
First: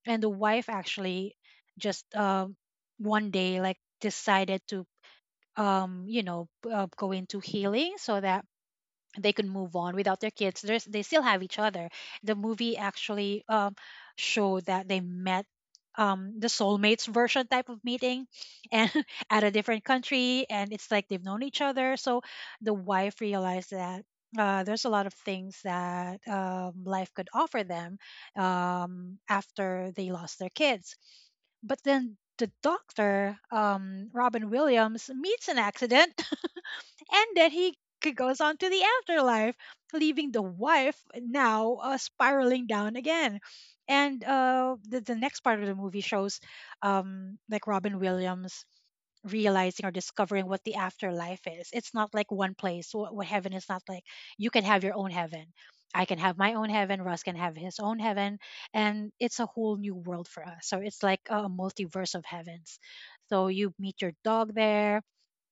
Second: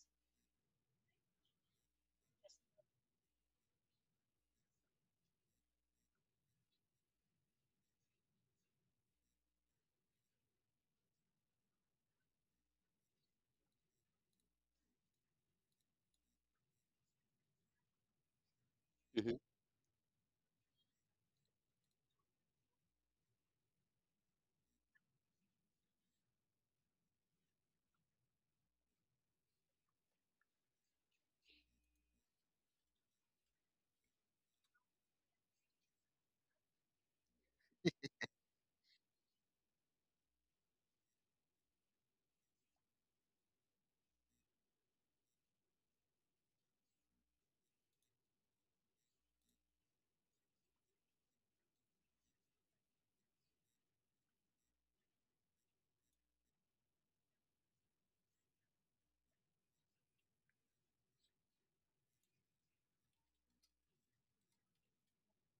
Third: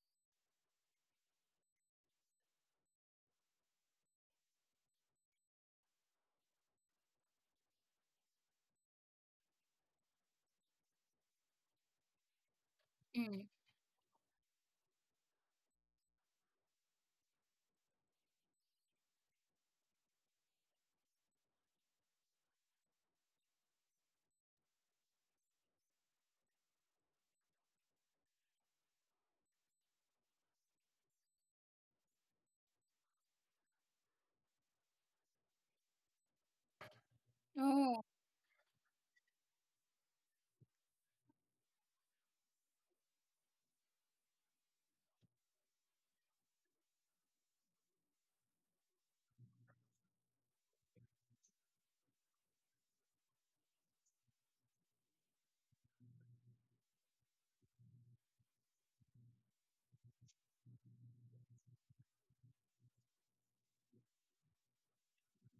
And the wife actually just one day like decided to you know go into healing so that they could move on without their kids. There's, they still have each other. The movie actually mm. Showed that they met the soulmates version type of meeting and Mm-hmm, at a different country. And it's like they've known each other. So the wife realized that. There's a lot of things that life could offer them after they lost their kids, but then the doctor robin williams meets an accident, and then he Oh, g- goes on to the afterlife, leaving the wife now spiraling down again. And the next part of the movie shows like Robin Williams realizing or discovering what the afterlife is. It's not like one place. What heaven is not like. You can have your own heaven. I can have my own heaven. Russ can have his own heaven, and it's a whole new world for us. So it's like a multiverse of heavens. So you meet your dog there,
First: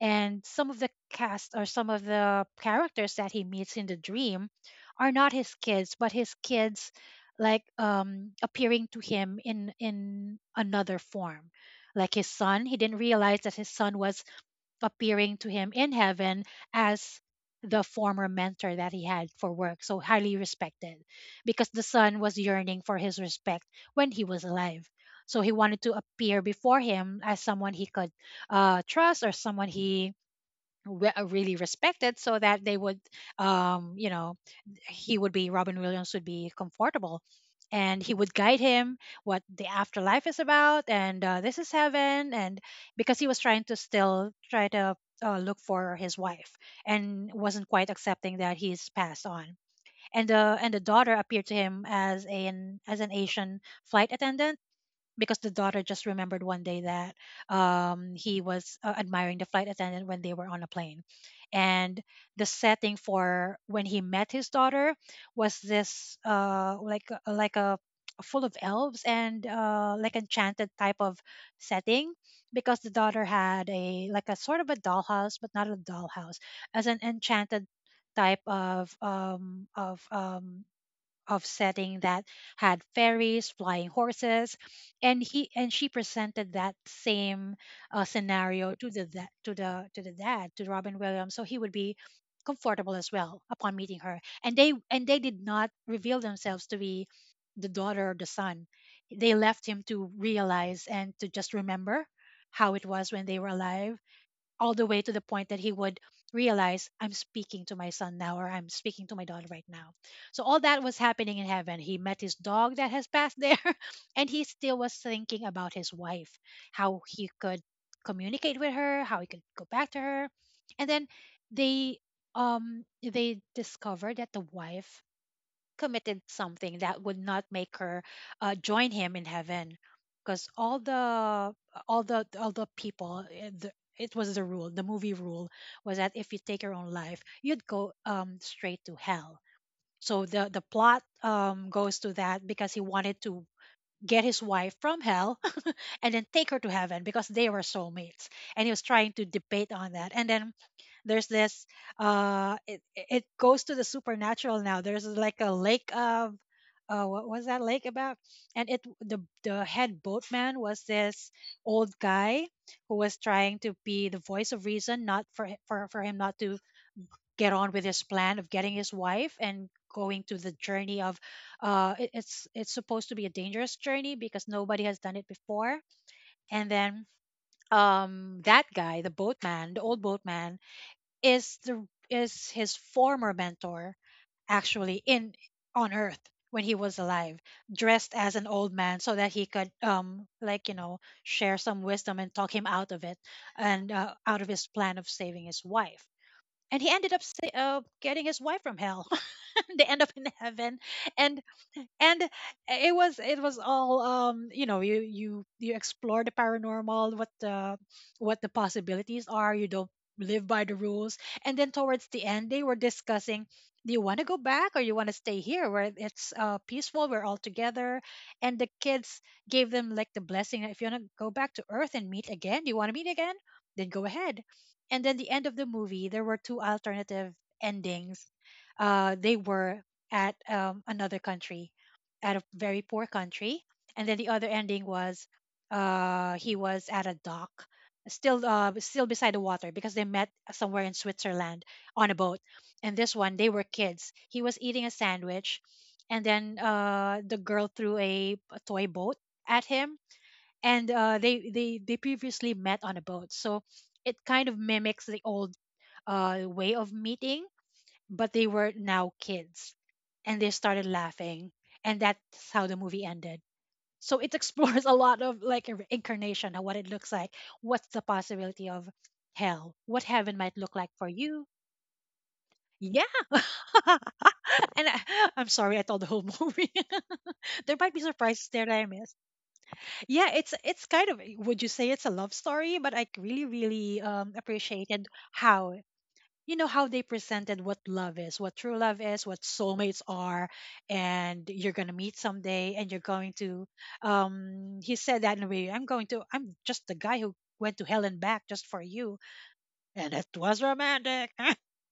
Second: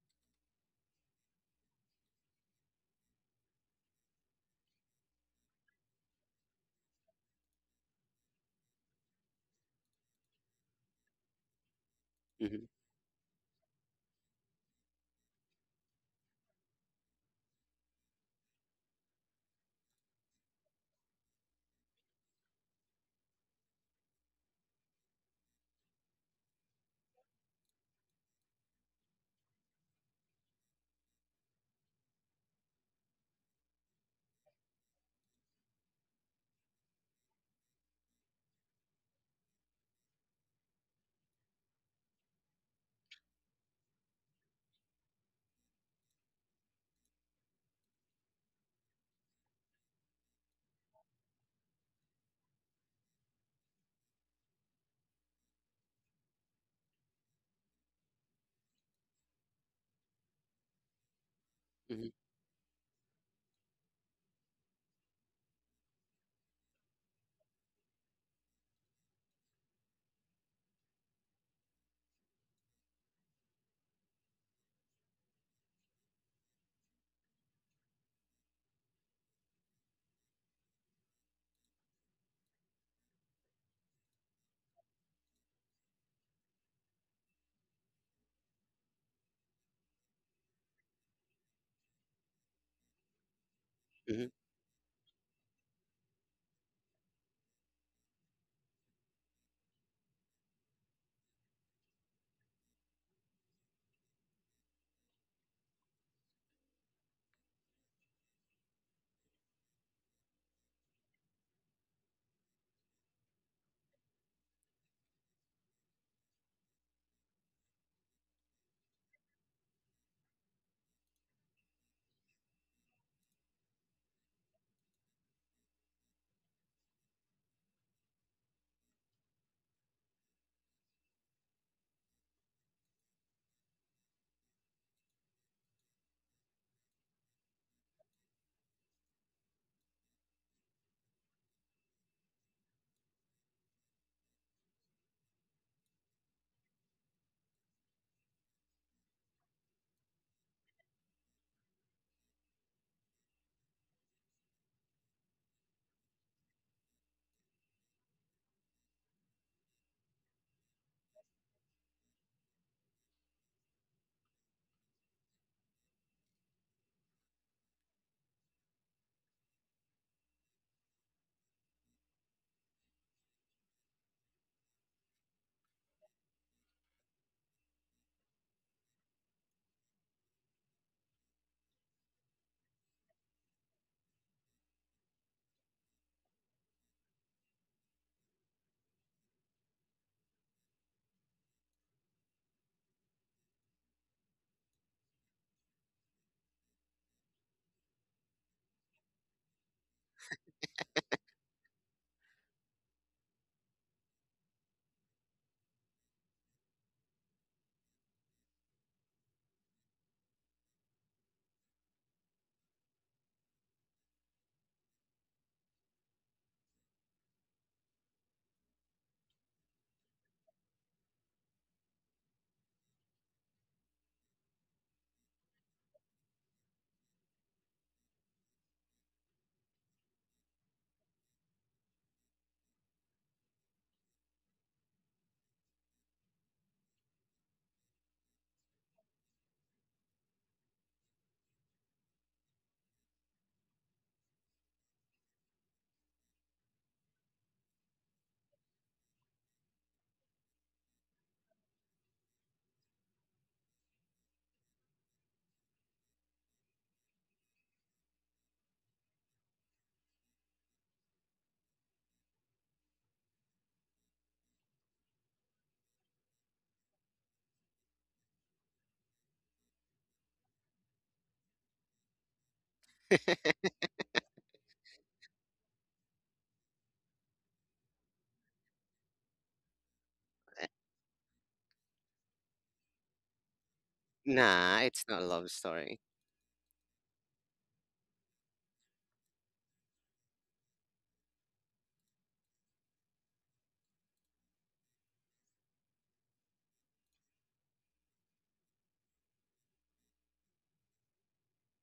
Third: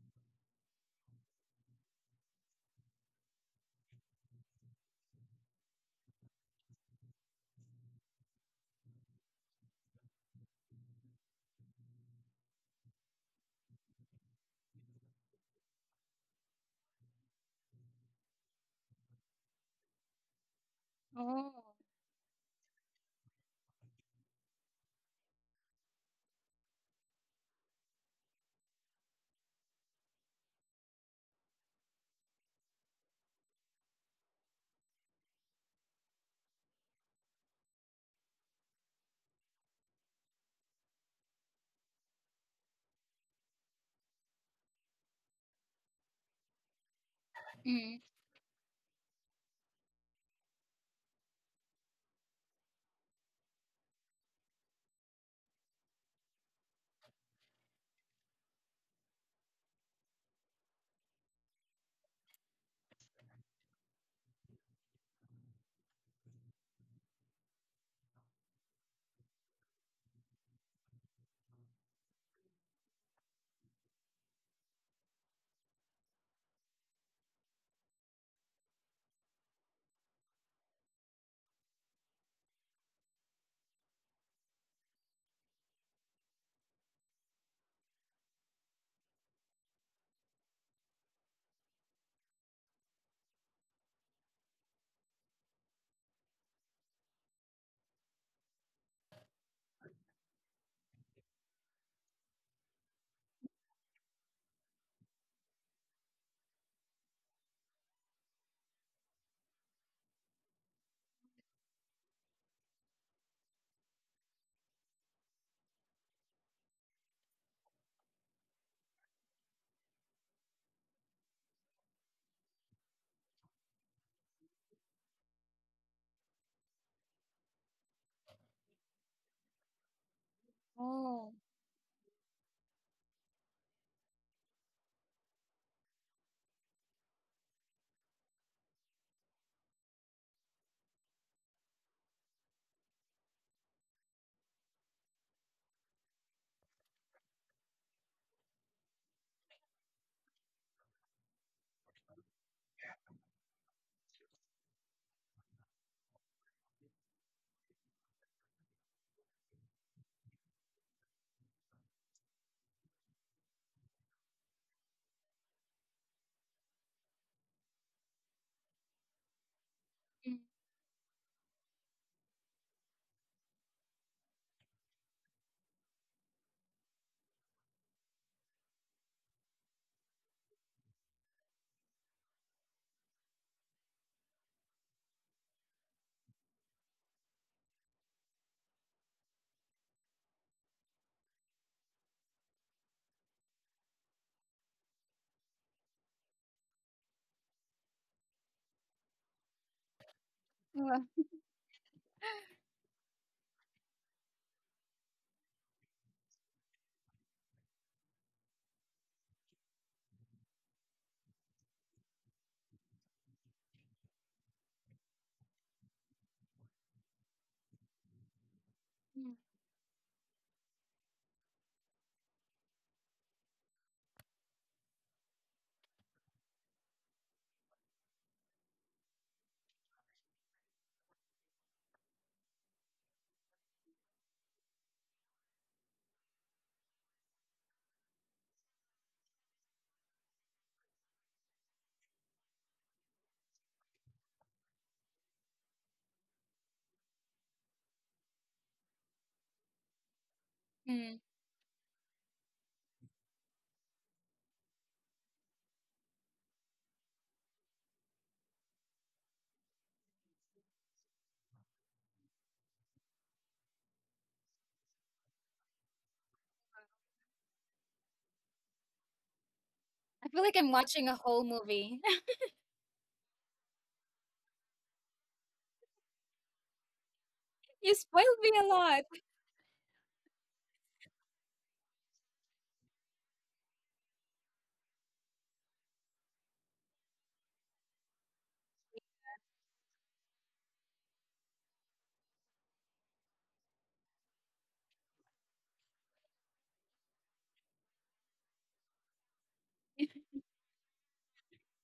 and some of the cast or some of the characters that he meets in the dream are not his kids, but his kids like appearing to him in another form. Like his son, mm-hmm, he didn't realize that his son was appearing to him in heaven as the former mentor that he had for work, so highly respected, because oh, the son was yearning for his respect when he was alive. So he wanted to appear before him as someone he could trust or someone he really respected so that they would you know he would be, robin williams would be comfortable, and he would guide him what the afterlife is about, and this is heaven, and because he was trying to still try to look for his wife and wasn't quite mm, accepting that he's passed on. And and the daughter appeared to him as an asian flight attendant, because the daughter just remembered one day that he was admiring the flight attendant when they were on a plane. And mm-hmm, the setting for when he met his daughter was this like like a full of elves and like enchanted type of setting, because the daughter had a like a sort of a dollhouse but not a dollhouse as an enchanted type of of setting that had fairies, flying horses, and he and she presented that same scenario to the to the dad, to Robin Williams, so he would be comfortable as well upon meeting her. hmm. And they did not reveal themselves to be the daughter or the son. They left him to realize and to just remember how it was when they were alive, all the way to the point that he would realize I'm speaking to my son now or I'm speaking to my daughter right now. So all that was happening in heaven. He met his dog that has passed there, and he still was thinking about his wife, how he could communicate with her, how he could go back to her. And then they they discovered that the wife committed something that would not make her join him in heaven, because oh, all the people it was the rule, the movie rule, was that if you take your own life you'd go straight to hell. So the plot goes to that because he wanted to get his wife from hell, and then take her to heaven because they were soulmates, and he was trying to debate on that. And then there's this it goes to the supernatural. Now there's like a lake of what was that lake about, and it, the head boatman was this old guy who was trying to be the voice of reason not for for him not to get on with his plan of getting his wife and going to mm. the journey of it, it's supposed to be a dangerous journey because nobody has done it before. And then that guy, the boatman, the old boatman is the is his former mentor, actually, in on earth when he was alive, dressed as an old man so that he could like you know share some wisdom and talk him out of it and out of his plan of saving his wife. And he ended up getting his wife from hell. They end up in heaven. Well, and and it was, it was all you know you you explore the paranormal, what the possibilities are, you don't live by the rules. And then towards the end they were discussing do you want to go back or you want to stay here where it's peaceful we're all together, and the kids mm, gave them like the blessing that if you want to go back to earth and meet again, do you want to meet again, then go ahead. And then the end of the movie there were two alternative endings. They were at another country, at a very poor country. And then the other ending was he was at a dock, still beside the water because they met somewhere in Switzerland on a boat. And this one, they were kids. He was eating a sandwich, and then the girl threw a toy boat at him. And mm. they previously met on a boat, so it kind of mimics the old way of meeting, but they were now kids and they started laughing, and that's how the movie ended. So it explores a lot of like a reincarnation and what it looks like, what's the possibility of hell, what heaven I feel might like look I'm like for watching a you. whole movie. Yeah, and I'm sorry I told the whole movie. There might be You spoiled surprises me there that a I lot. missed. Yeah, it's it's kind of, would you say it's a love story? But I really Nah, appreciated it's not a love how, story. you know, how they presented what love is, what true love is, what soulmates are, and you're gonna meet someday, and you're going to, he said that in a way, I'm going to, I'm just the guy who went to hell and back just for you. And it was romantic.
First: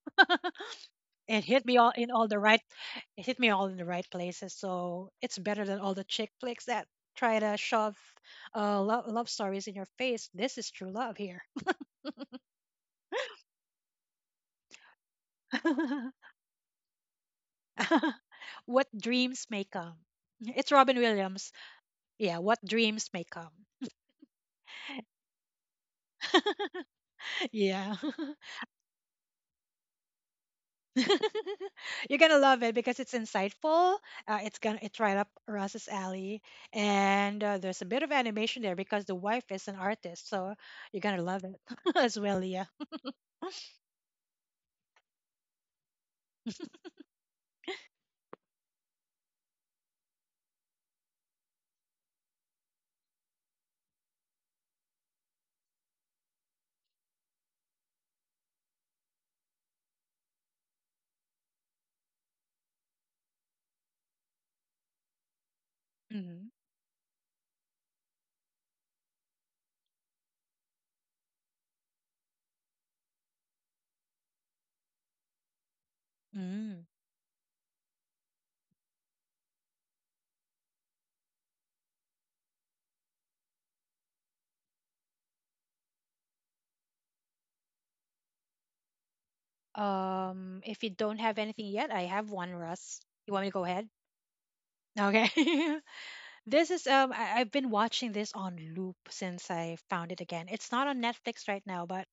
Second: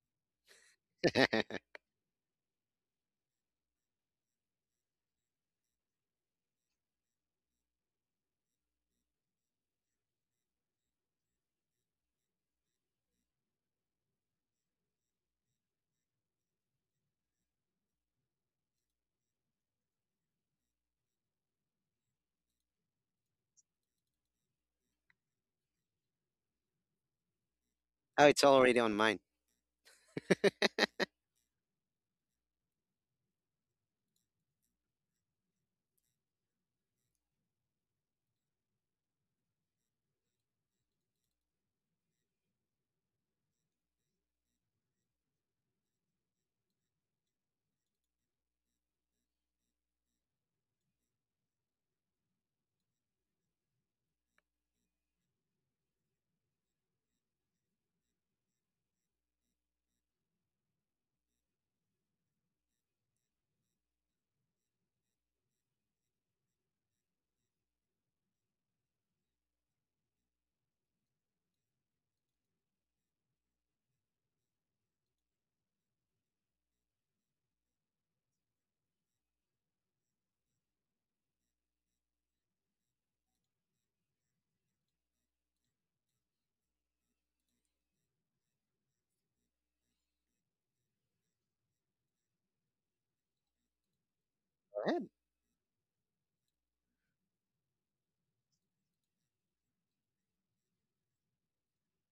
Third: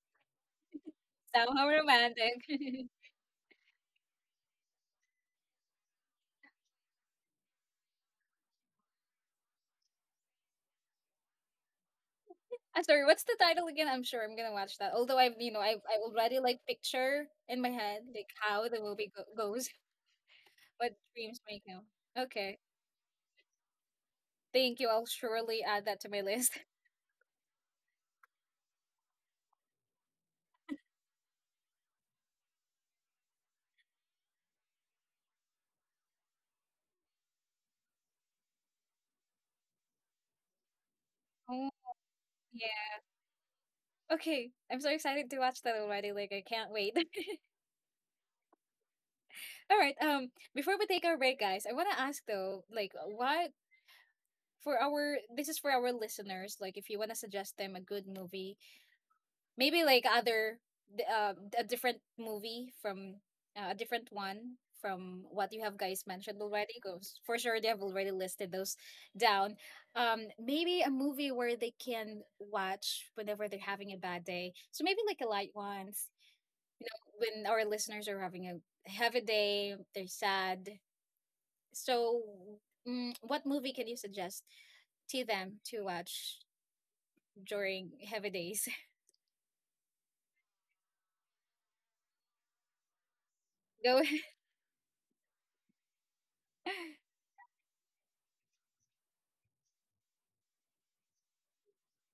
It hit Somehow me all in all the romantic. right. It hit me all in the right places, so it's better than all the chick flicks that try to shove love stories in your face. This is true love here. I'm sorry, what's the title again? I'm sure I'm gonna watch that. Although I've, you know, I've, I already like picture in my head like how the What movie dreams may goes. come. It's What Robin dreams Williams. make now? Yeah, Okay, what dreams may come. thank you. I'll surely add that to my list. Yeah. Oh, it's already on mine. Go You're gonna love it because it's insightful. It's right up Ross's alley, and there's a bit of animation there because the wife is an artist, so you're gonna love it Oh as well, Leah. yeah. Okay, I'm so excited to watch that already. Like I can't wait. All right. Before we take our break, guys, I wanna ask though, like, what, for our this is for our listeners. Like, if you wanna suggest them a good movie, maybe like other, a different movie from, a different one from what you have guys mentioned Hmm. already, because for sure they have already listed those down. Maybe a movie where they can watch whenever they're having a bad day, so maybe like a light ones, Mm. you know, when our listeners are having a heavy day, they're sad, so, mm, what movie can you suggest to them to watch during heavy days? If you don't have anything yet, I have one, Russ. You want me to go ahead? Go. ahead. Okay. This is I've been watching this on loop since I found it again. It's not on Netflix right now, but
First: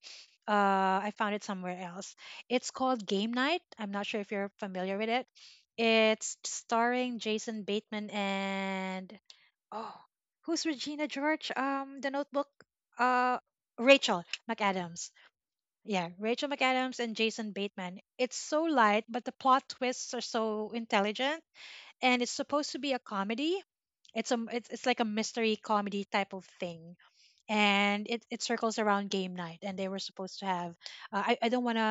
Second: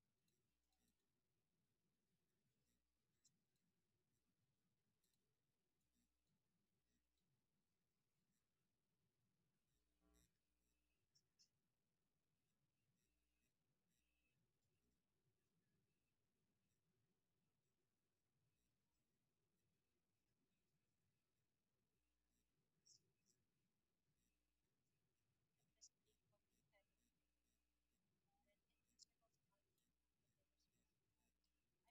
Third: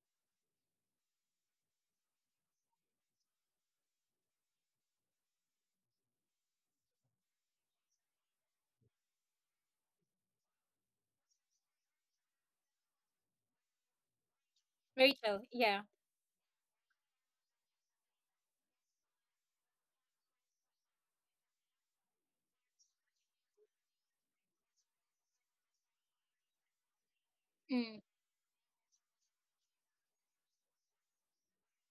I found it somewhere else. It's called Game Night. I'm not sure if you're familiar with it. It's starring Jason Bateman and, oh, who's Regina George? The Notebook. Uh, Rachel McAdams. Rachel, yeah. Yeah, Rachel McAdams and Jason Bateman. It's so light, but the plot twists are so intelligent, and it's supposed to be a comedy. It's a it's like a mystery comedy type of thing, Mm. and it circles around game night. And they were supposed to have. I don't want to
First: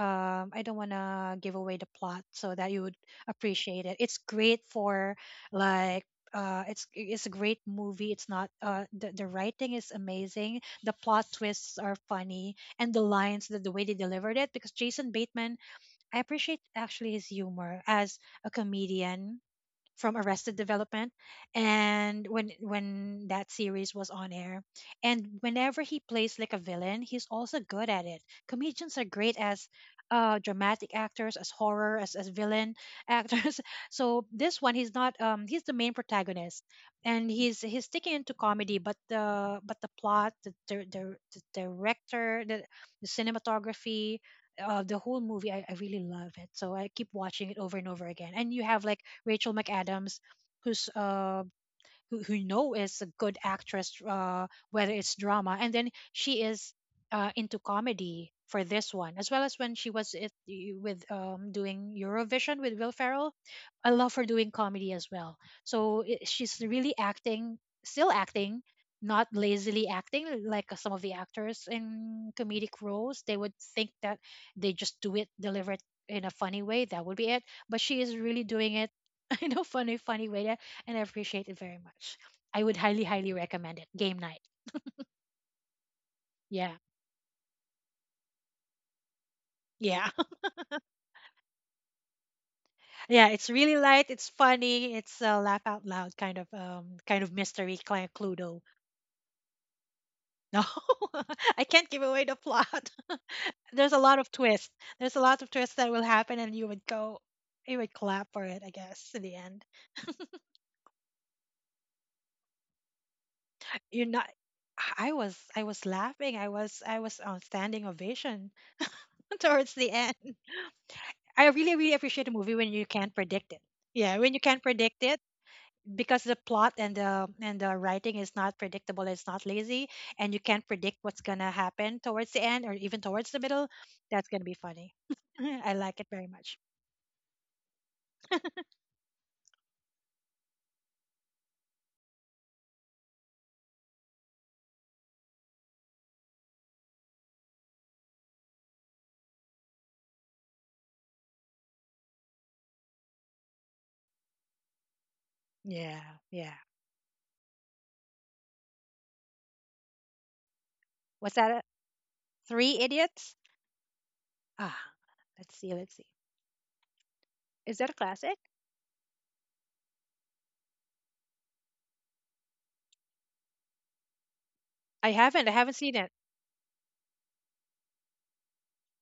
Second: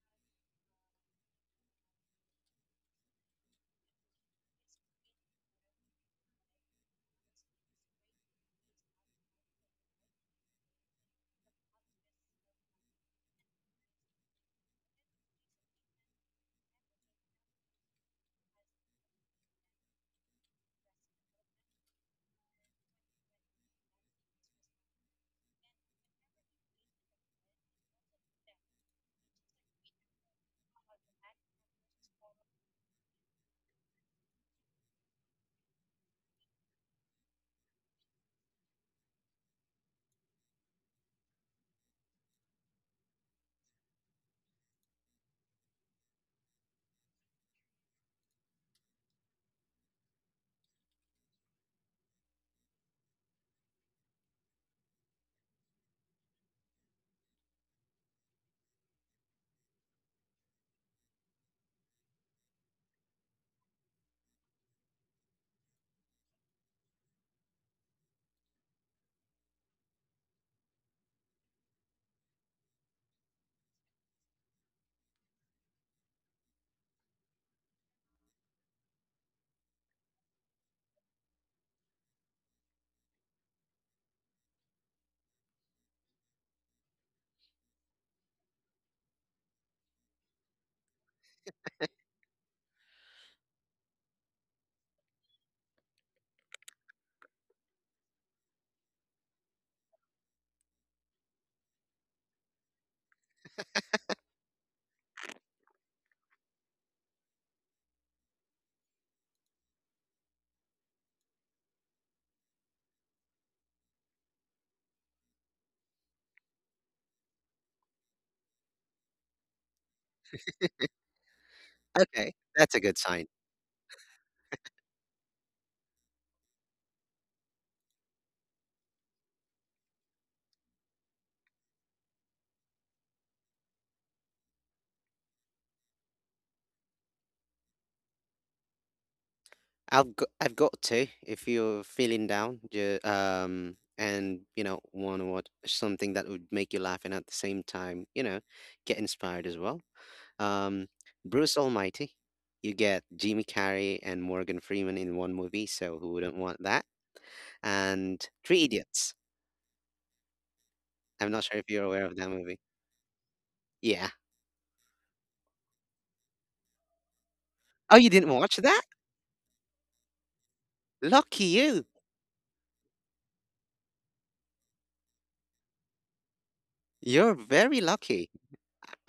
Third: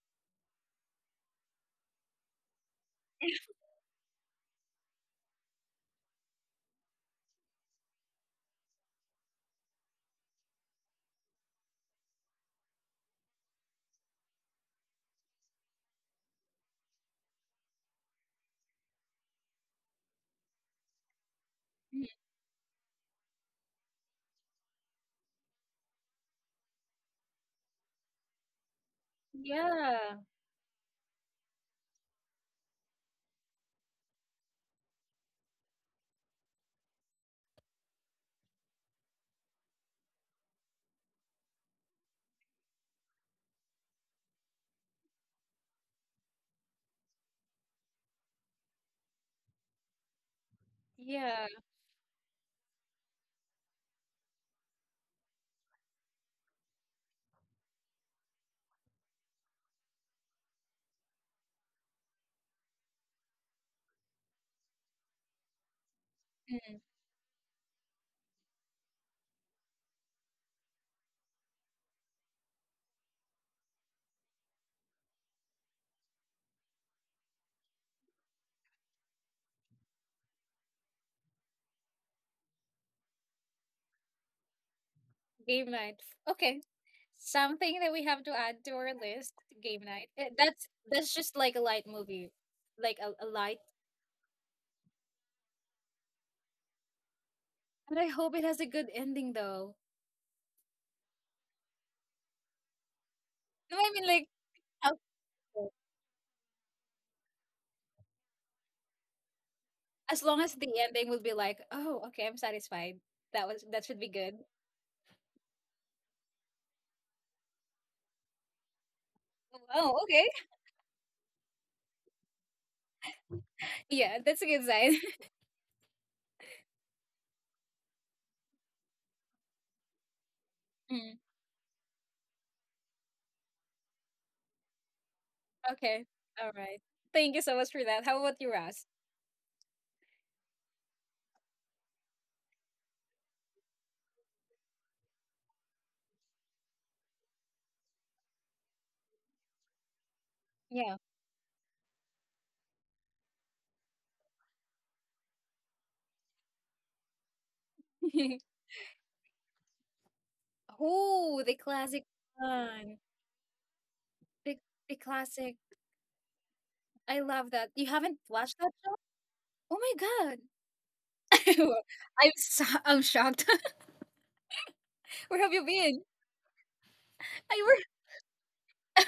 I don't want to give away the plot so that you would appreciate it. It's great for like. It's a great movie. It's not the writing is amazing. The plot twists are funny, and the lines, that the way they delivered it, because Jason Bateman, I appreciate actually his humor as a comedian from Arrested Development, Mm, and when that series was on air, and whenever he plays like a villain, he's also good at it. Comedians are great as yeah, dramatic actors, as horror, as villain actors. So this one, he's not he's the main protagonist, and he's sticking into comedy. But the plot, the director, the cinematography, the whole movie, I really love it, so I keep watching it over and over again. And you have like Rachel McAdams, who's uh yeah, who, you know, is a good actress, whether it's drama, and then she is into comedy for this one, as well as when she was it, with doing Eurovision with Will Ferrell. I love her doing comedy as well. So she's mm, really acting, still acting, not lazily acting like some of the actors in comedic roles. They would think that they just do it, deliver it in a funny way, that would be it. But she is really doing it in a funny, funny way. Yeah, and I appreciate it very much. I would highly recommend it. Game night. game night. Okay, Yeah. something that we have to add to our list, game night. Yeah. Eh, that's just like a light movie, like a Yeah. It's light. really light. It's funny. It's a laugh out loud kind of mystery But I client hope it has Cluedo. a good ending, though. No, I can't give away the plot. No, I There's a mean lot like, of twists. There's a lot of helpful. twists that will happen, and you would go, you would clap for it, I guess, in the end. As long as the ending would be like, oh, okay, I'm satisfied. That was, that should You're be not. good. I was laughing. I was on standing ovation towards the Oh, okay. end. I really appreciate a Okay, movie when that's a you good can't sign. predict it. Yeah, Yeah, when that's you a can't good sign. predict it, because the plot and the writing is not predictable, it's not lazy, and you can't predict Mm, what's gonna happen towards the end or even towards the middle. That's gonna be funny. I like okay, it very all much. right. Thank you so much for that. How about you, Ross? I've got to. If you're feeling down, and, want to watch something that would make you laugh and at the same time, get inspired as well. um, Yeah. Bruce Almighty. You get Jimmy Carrey and Morgan Freeman in one movie, so Yeah, who wouldn't yeah. want that? And Three Idiots. I'm What's Oh, not that? the sure Uh, if you're classic aware of that movie. Three one. Idiots? Yeah. The Ah, the classic. let's see, let's see. I love that. Is You that Oh, a you haven't didn't classic? watch watched that that? show? Oh my god. Lucky you. I'm so, I'm shocked. Where have I you haven't seen been? it. You're I were. very lucky.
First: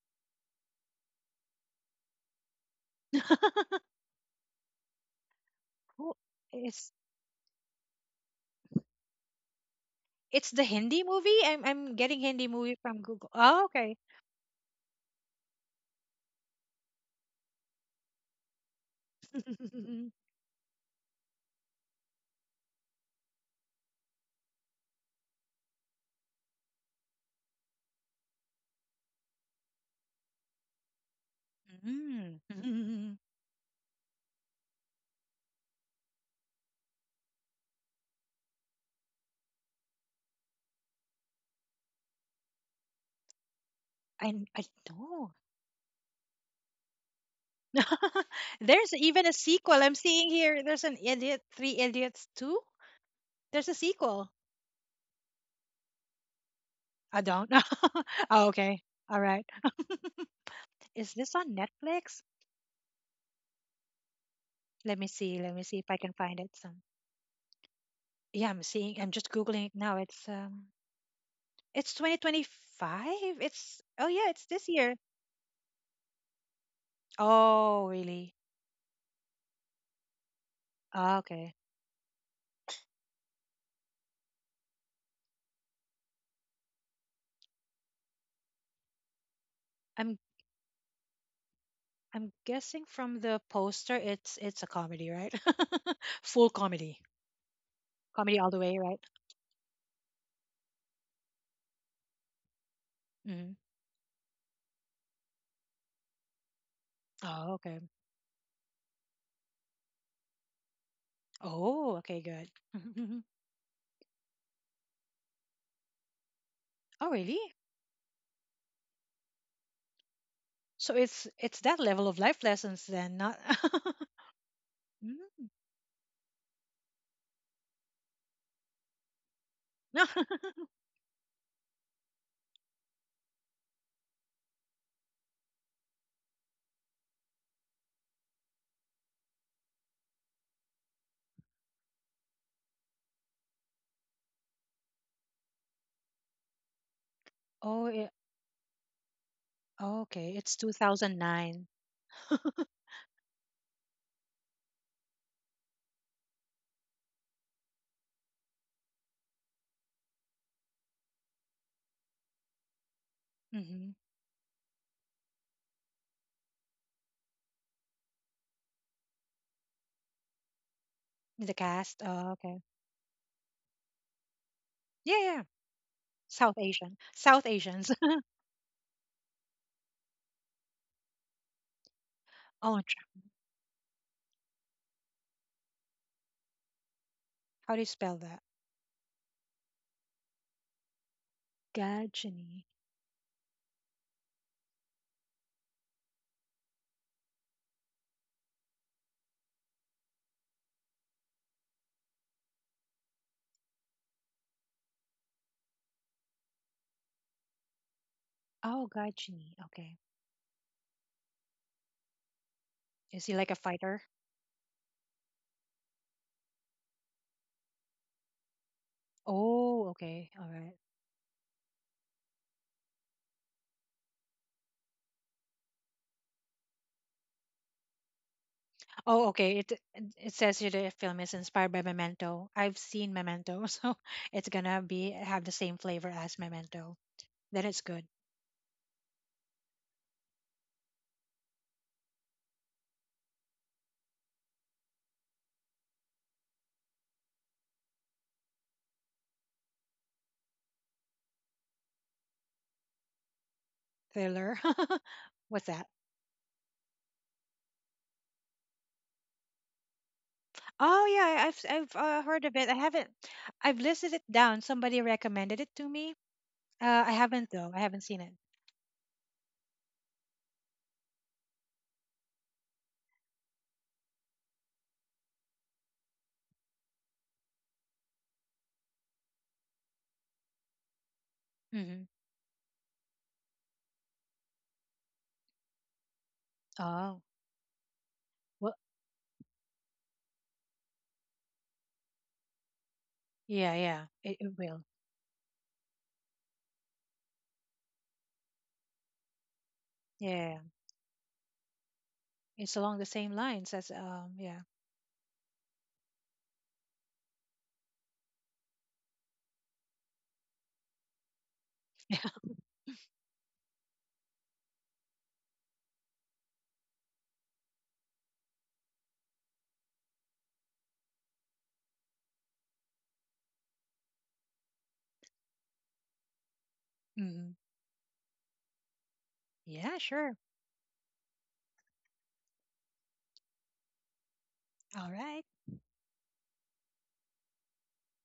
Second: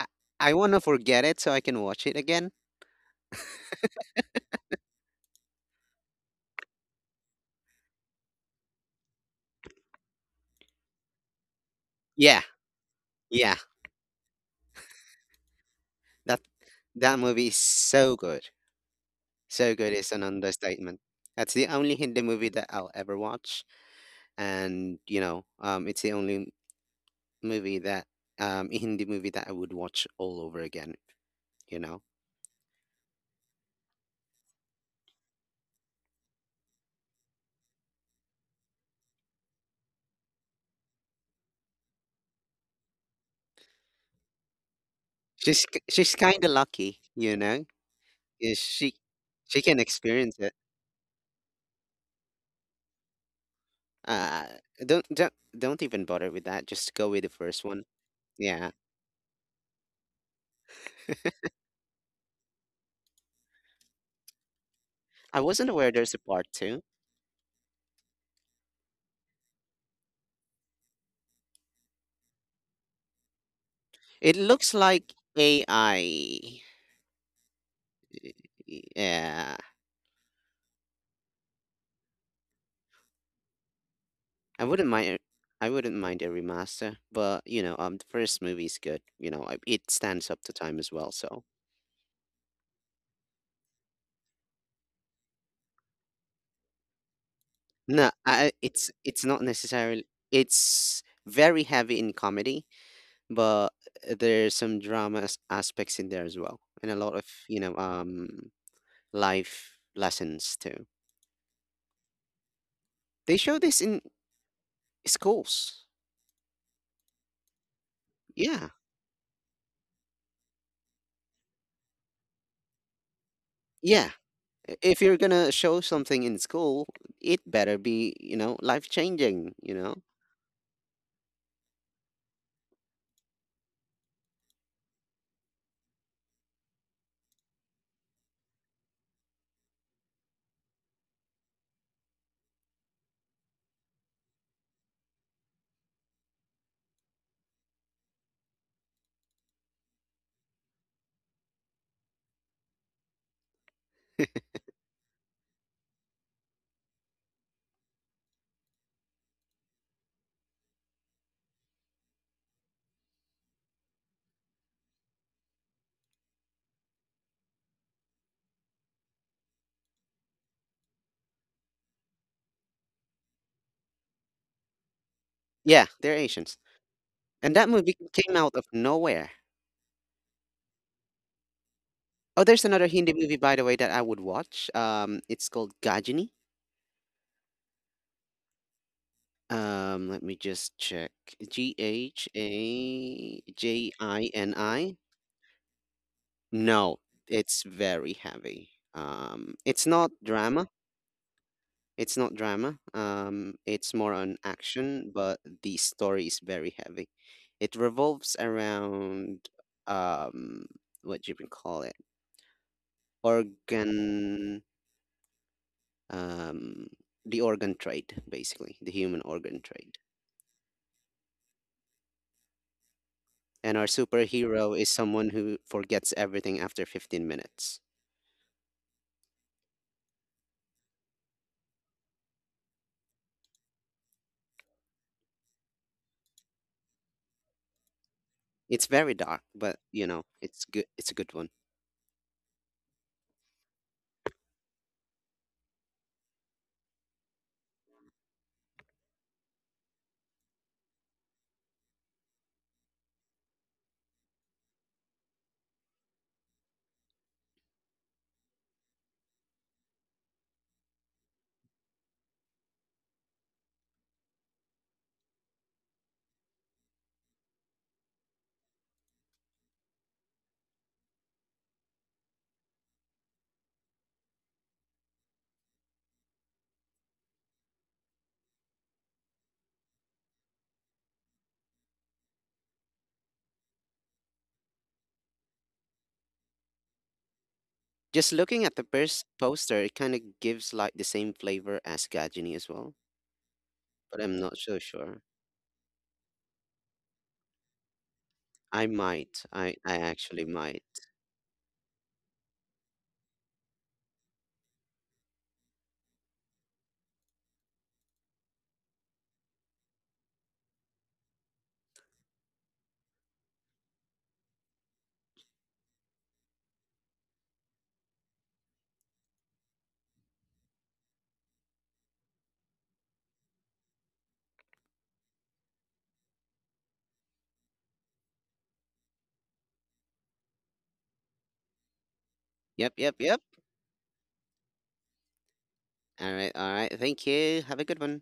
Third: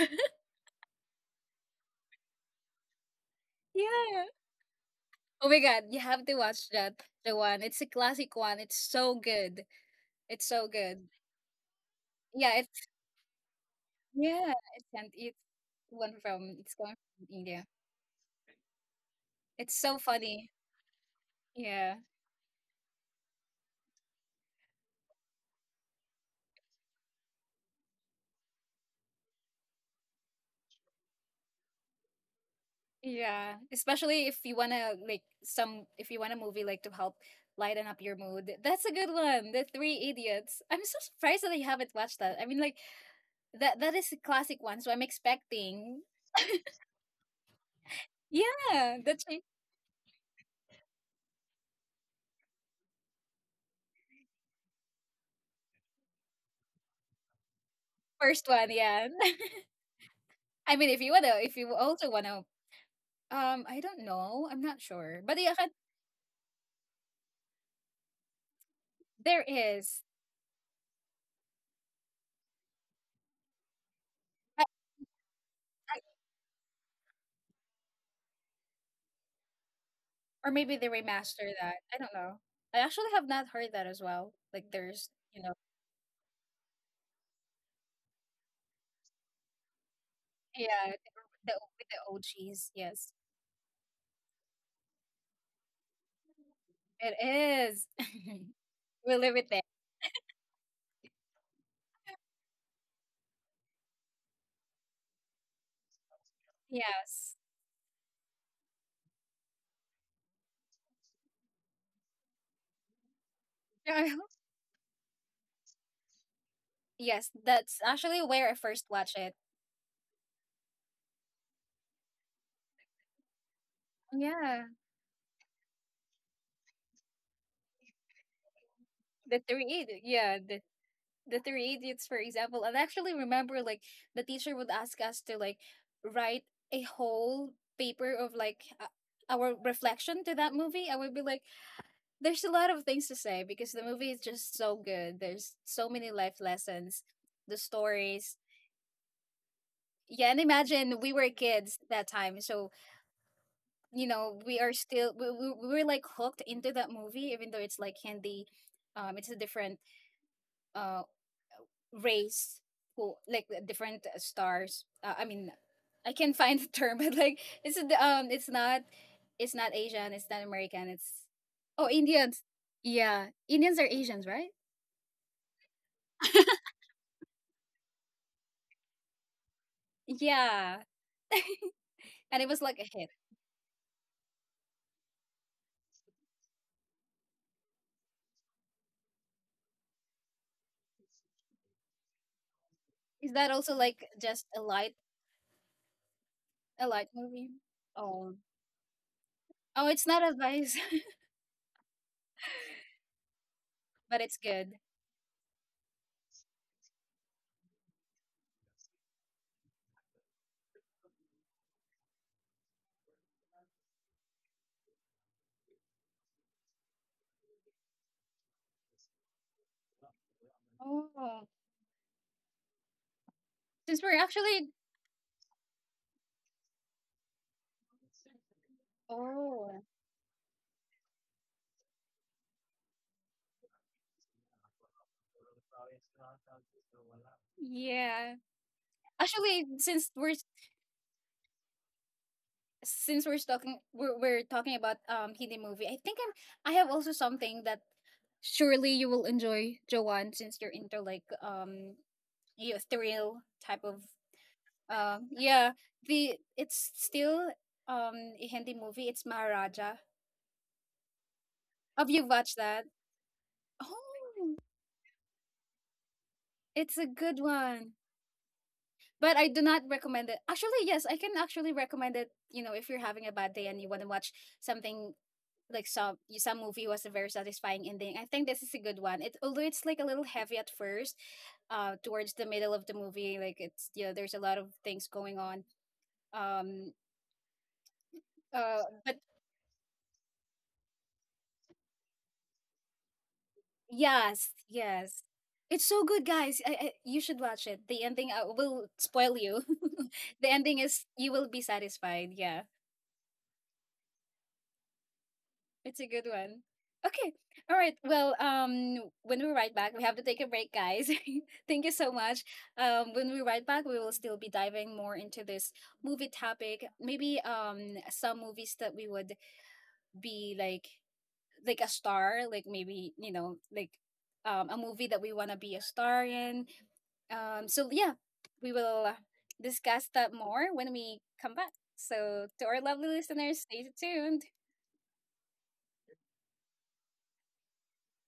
I, I want to forget it so I can watch it again. Yeah. Oh my god, you Who- have to watch it's that. The one. It's a classic one. It's so good. It's it's the so Hindi good. movie. I'm getting Yeah, Hindi Yeah, movie it's from Google. yeah. Oh, okay. yeah, it's, and it's one That from, it's going that from movie is India. so good. So It's good so is an funny. understatement. That's the only Yeah. Hindi movie that I'll ever watch, and it's the only movie that a Hindi movie that I would watch all over again, you know. Mm. Yeah, especially if you wanna, like, some, if you want a movie like to help lighten up your mood. That's a good one. The Three Idiots. I'm so surprised that I haven't watched that. I mean, like, that that is a I classic one, so I'm know. She's k- expecting. she's kind of lucky. Is There's Yeah, even a that's the she sequel. can I'm seeing experience it. here. There's an idiot, Three Idiots Two. There's a sequel. Uh don't even bother with that. Just go I with the don't know. first one. Oh, first one. Yeah. okay. Yeah. All right. I mean, if Is you this wanna, on if you also Netflix? wanna, I don't know. I'm not Let me sure, see. but I Let yeah, me wasn't see if aware I can there's a find it. part Some. 2. Yeah, I'm seeing. I'm just there googling it now. is. It's. It's 2025. It's oh yeah. It It's Uh, this looks year. like AI. Oh really? Yeah. or maybe they Ah, remaster okay. that. I don't know. I actually have not heard that as well. I Like, wouldn't mind there's, you know, I wouldn't mind a remaster, but, the first movie is good. It I'm stands up to time as yeah, well, so the, with the I'm guessing OGs. from Yes. the poster, it's a comedy, right? Full comedy, It is. no, comedy all I, the way, right? it's We not live with it. necessarily. It's very heavy in comedy, Hmm. but there's some drama aspects in there as well, and a lot of, Yes. Oh, okay. Life lessons too. Oh, okay, good. They show this in schools. Oh, Yes, really? that's actually where I Yeah, first watched it. So it's that level of life lessons then, not. yeah. Yeah. If you're Mm. gonna show something in school, it better be, life changing. You know, Yeah, the three idiots, for example. And I actually remember, like, the teacher would ask us to like write a whole paper of like, our reflection to that movie. I would be like, there's a lot of things to say, because the movie is just so good. There's so many life lessons, the Oh, yeah. stories. Oh, Yeah, okay. and It's imagine we were 2009. kids that time, so, you know, we are still, we were like hooked into that movie, even though it's like Hindi, it's a different uh race, who like the Hmm. different, stars, I mean, I can find the term, but like it's a it's not, it's not Asian, it's not American, it's, The oh, cast. Oh, Indians, okay. yeah, Indians are Asians, right? Yeah, yeah. Yeah. yeah, they're South Asians, Asian. South and that Asians. movie came out of nowhere. Yeah, and Oh, it was there's like Oh, another a tr- hit. Hindi movie, by the way, that I would watch. It's called Gajini. how do you spell that? Let me just check. G H Gajini. Is A that also J like I just N a light, I? a No, light movie? it's very Oh. heavy. Um, Oh, it's it's not not drama. advice. It's not drama. It's more But it's on good. action, but the story is very heavy. It revolves Oh, around, Gajini. Okay. um, what do you call it? Is he like a fighter? Organ, um, the organ trade, basically, the human organ Oh, trade. okay. All right. Oh. And our Since we're actually, superhero is someone who forgets everything after 15 minutes. Oh, okay. It oh. it says here the film is inspired by Memento. I've seen Memento, so it's gonna be have the same flavor as Memento. Then it's good. Yeah, It's very dark, actually but, since we're, it's a good one. since we're talking about Hindi movie. I think I'm, I have also something that surely you will enjoy, Joanne, since you're into like you thrill type of Thriller. What's yeah, that? the it's still a Hindi movie. It's Maharaja. Oh yeah, I've Have you heard watched of it. I that? haven't. I've listed it Oh, down. Somebody recommended it to me. it's a I good haven't though. I one. haven't seen it. But I do not recommend it. Actually, yes, I can actually recommend it. You know, if you're having a bad day and you want to watch something like, some some movie was a very satisfying ending. I think this is a good one. It, although it's like a little heavy at first, Mm-hmm. towards the middle of the movie, like, it's, you know, there's a lot of things going on. Um, Oh Just looking well, at the but first poster, it kind of gives like the same flavor as Gajini as well, yeah, yeah. but I'm yes, It not so will. yes, sure. it's so good, guys. I you should watch it. The ending I will I spoil might. you. I The actually Yeah, ending might. is, you will be satisfied. Yeah. it's along the same lines as yeah, It's a good one. Okay. All right. Well, when we ride back, we have to take a break, guys. Thank you so yeah. much. When we ride back, we will still be diving more into this movie topic. Maybe some movies that we would be like a star, like maybe, you know, like a movie that we want to be a star in. Hmm. So yeah, we will, Yeah, discuss that sure. more when we come back. So to our Yep, lovely yep, yep. listeners, stay tuned. All right. All right, all right. Thank you. Have a good one.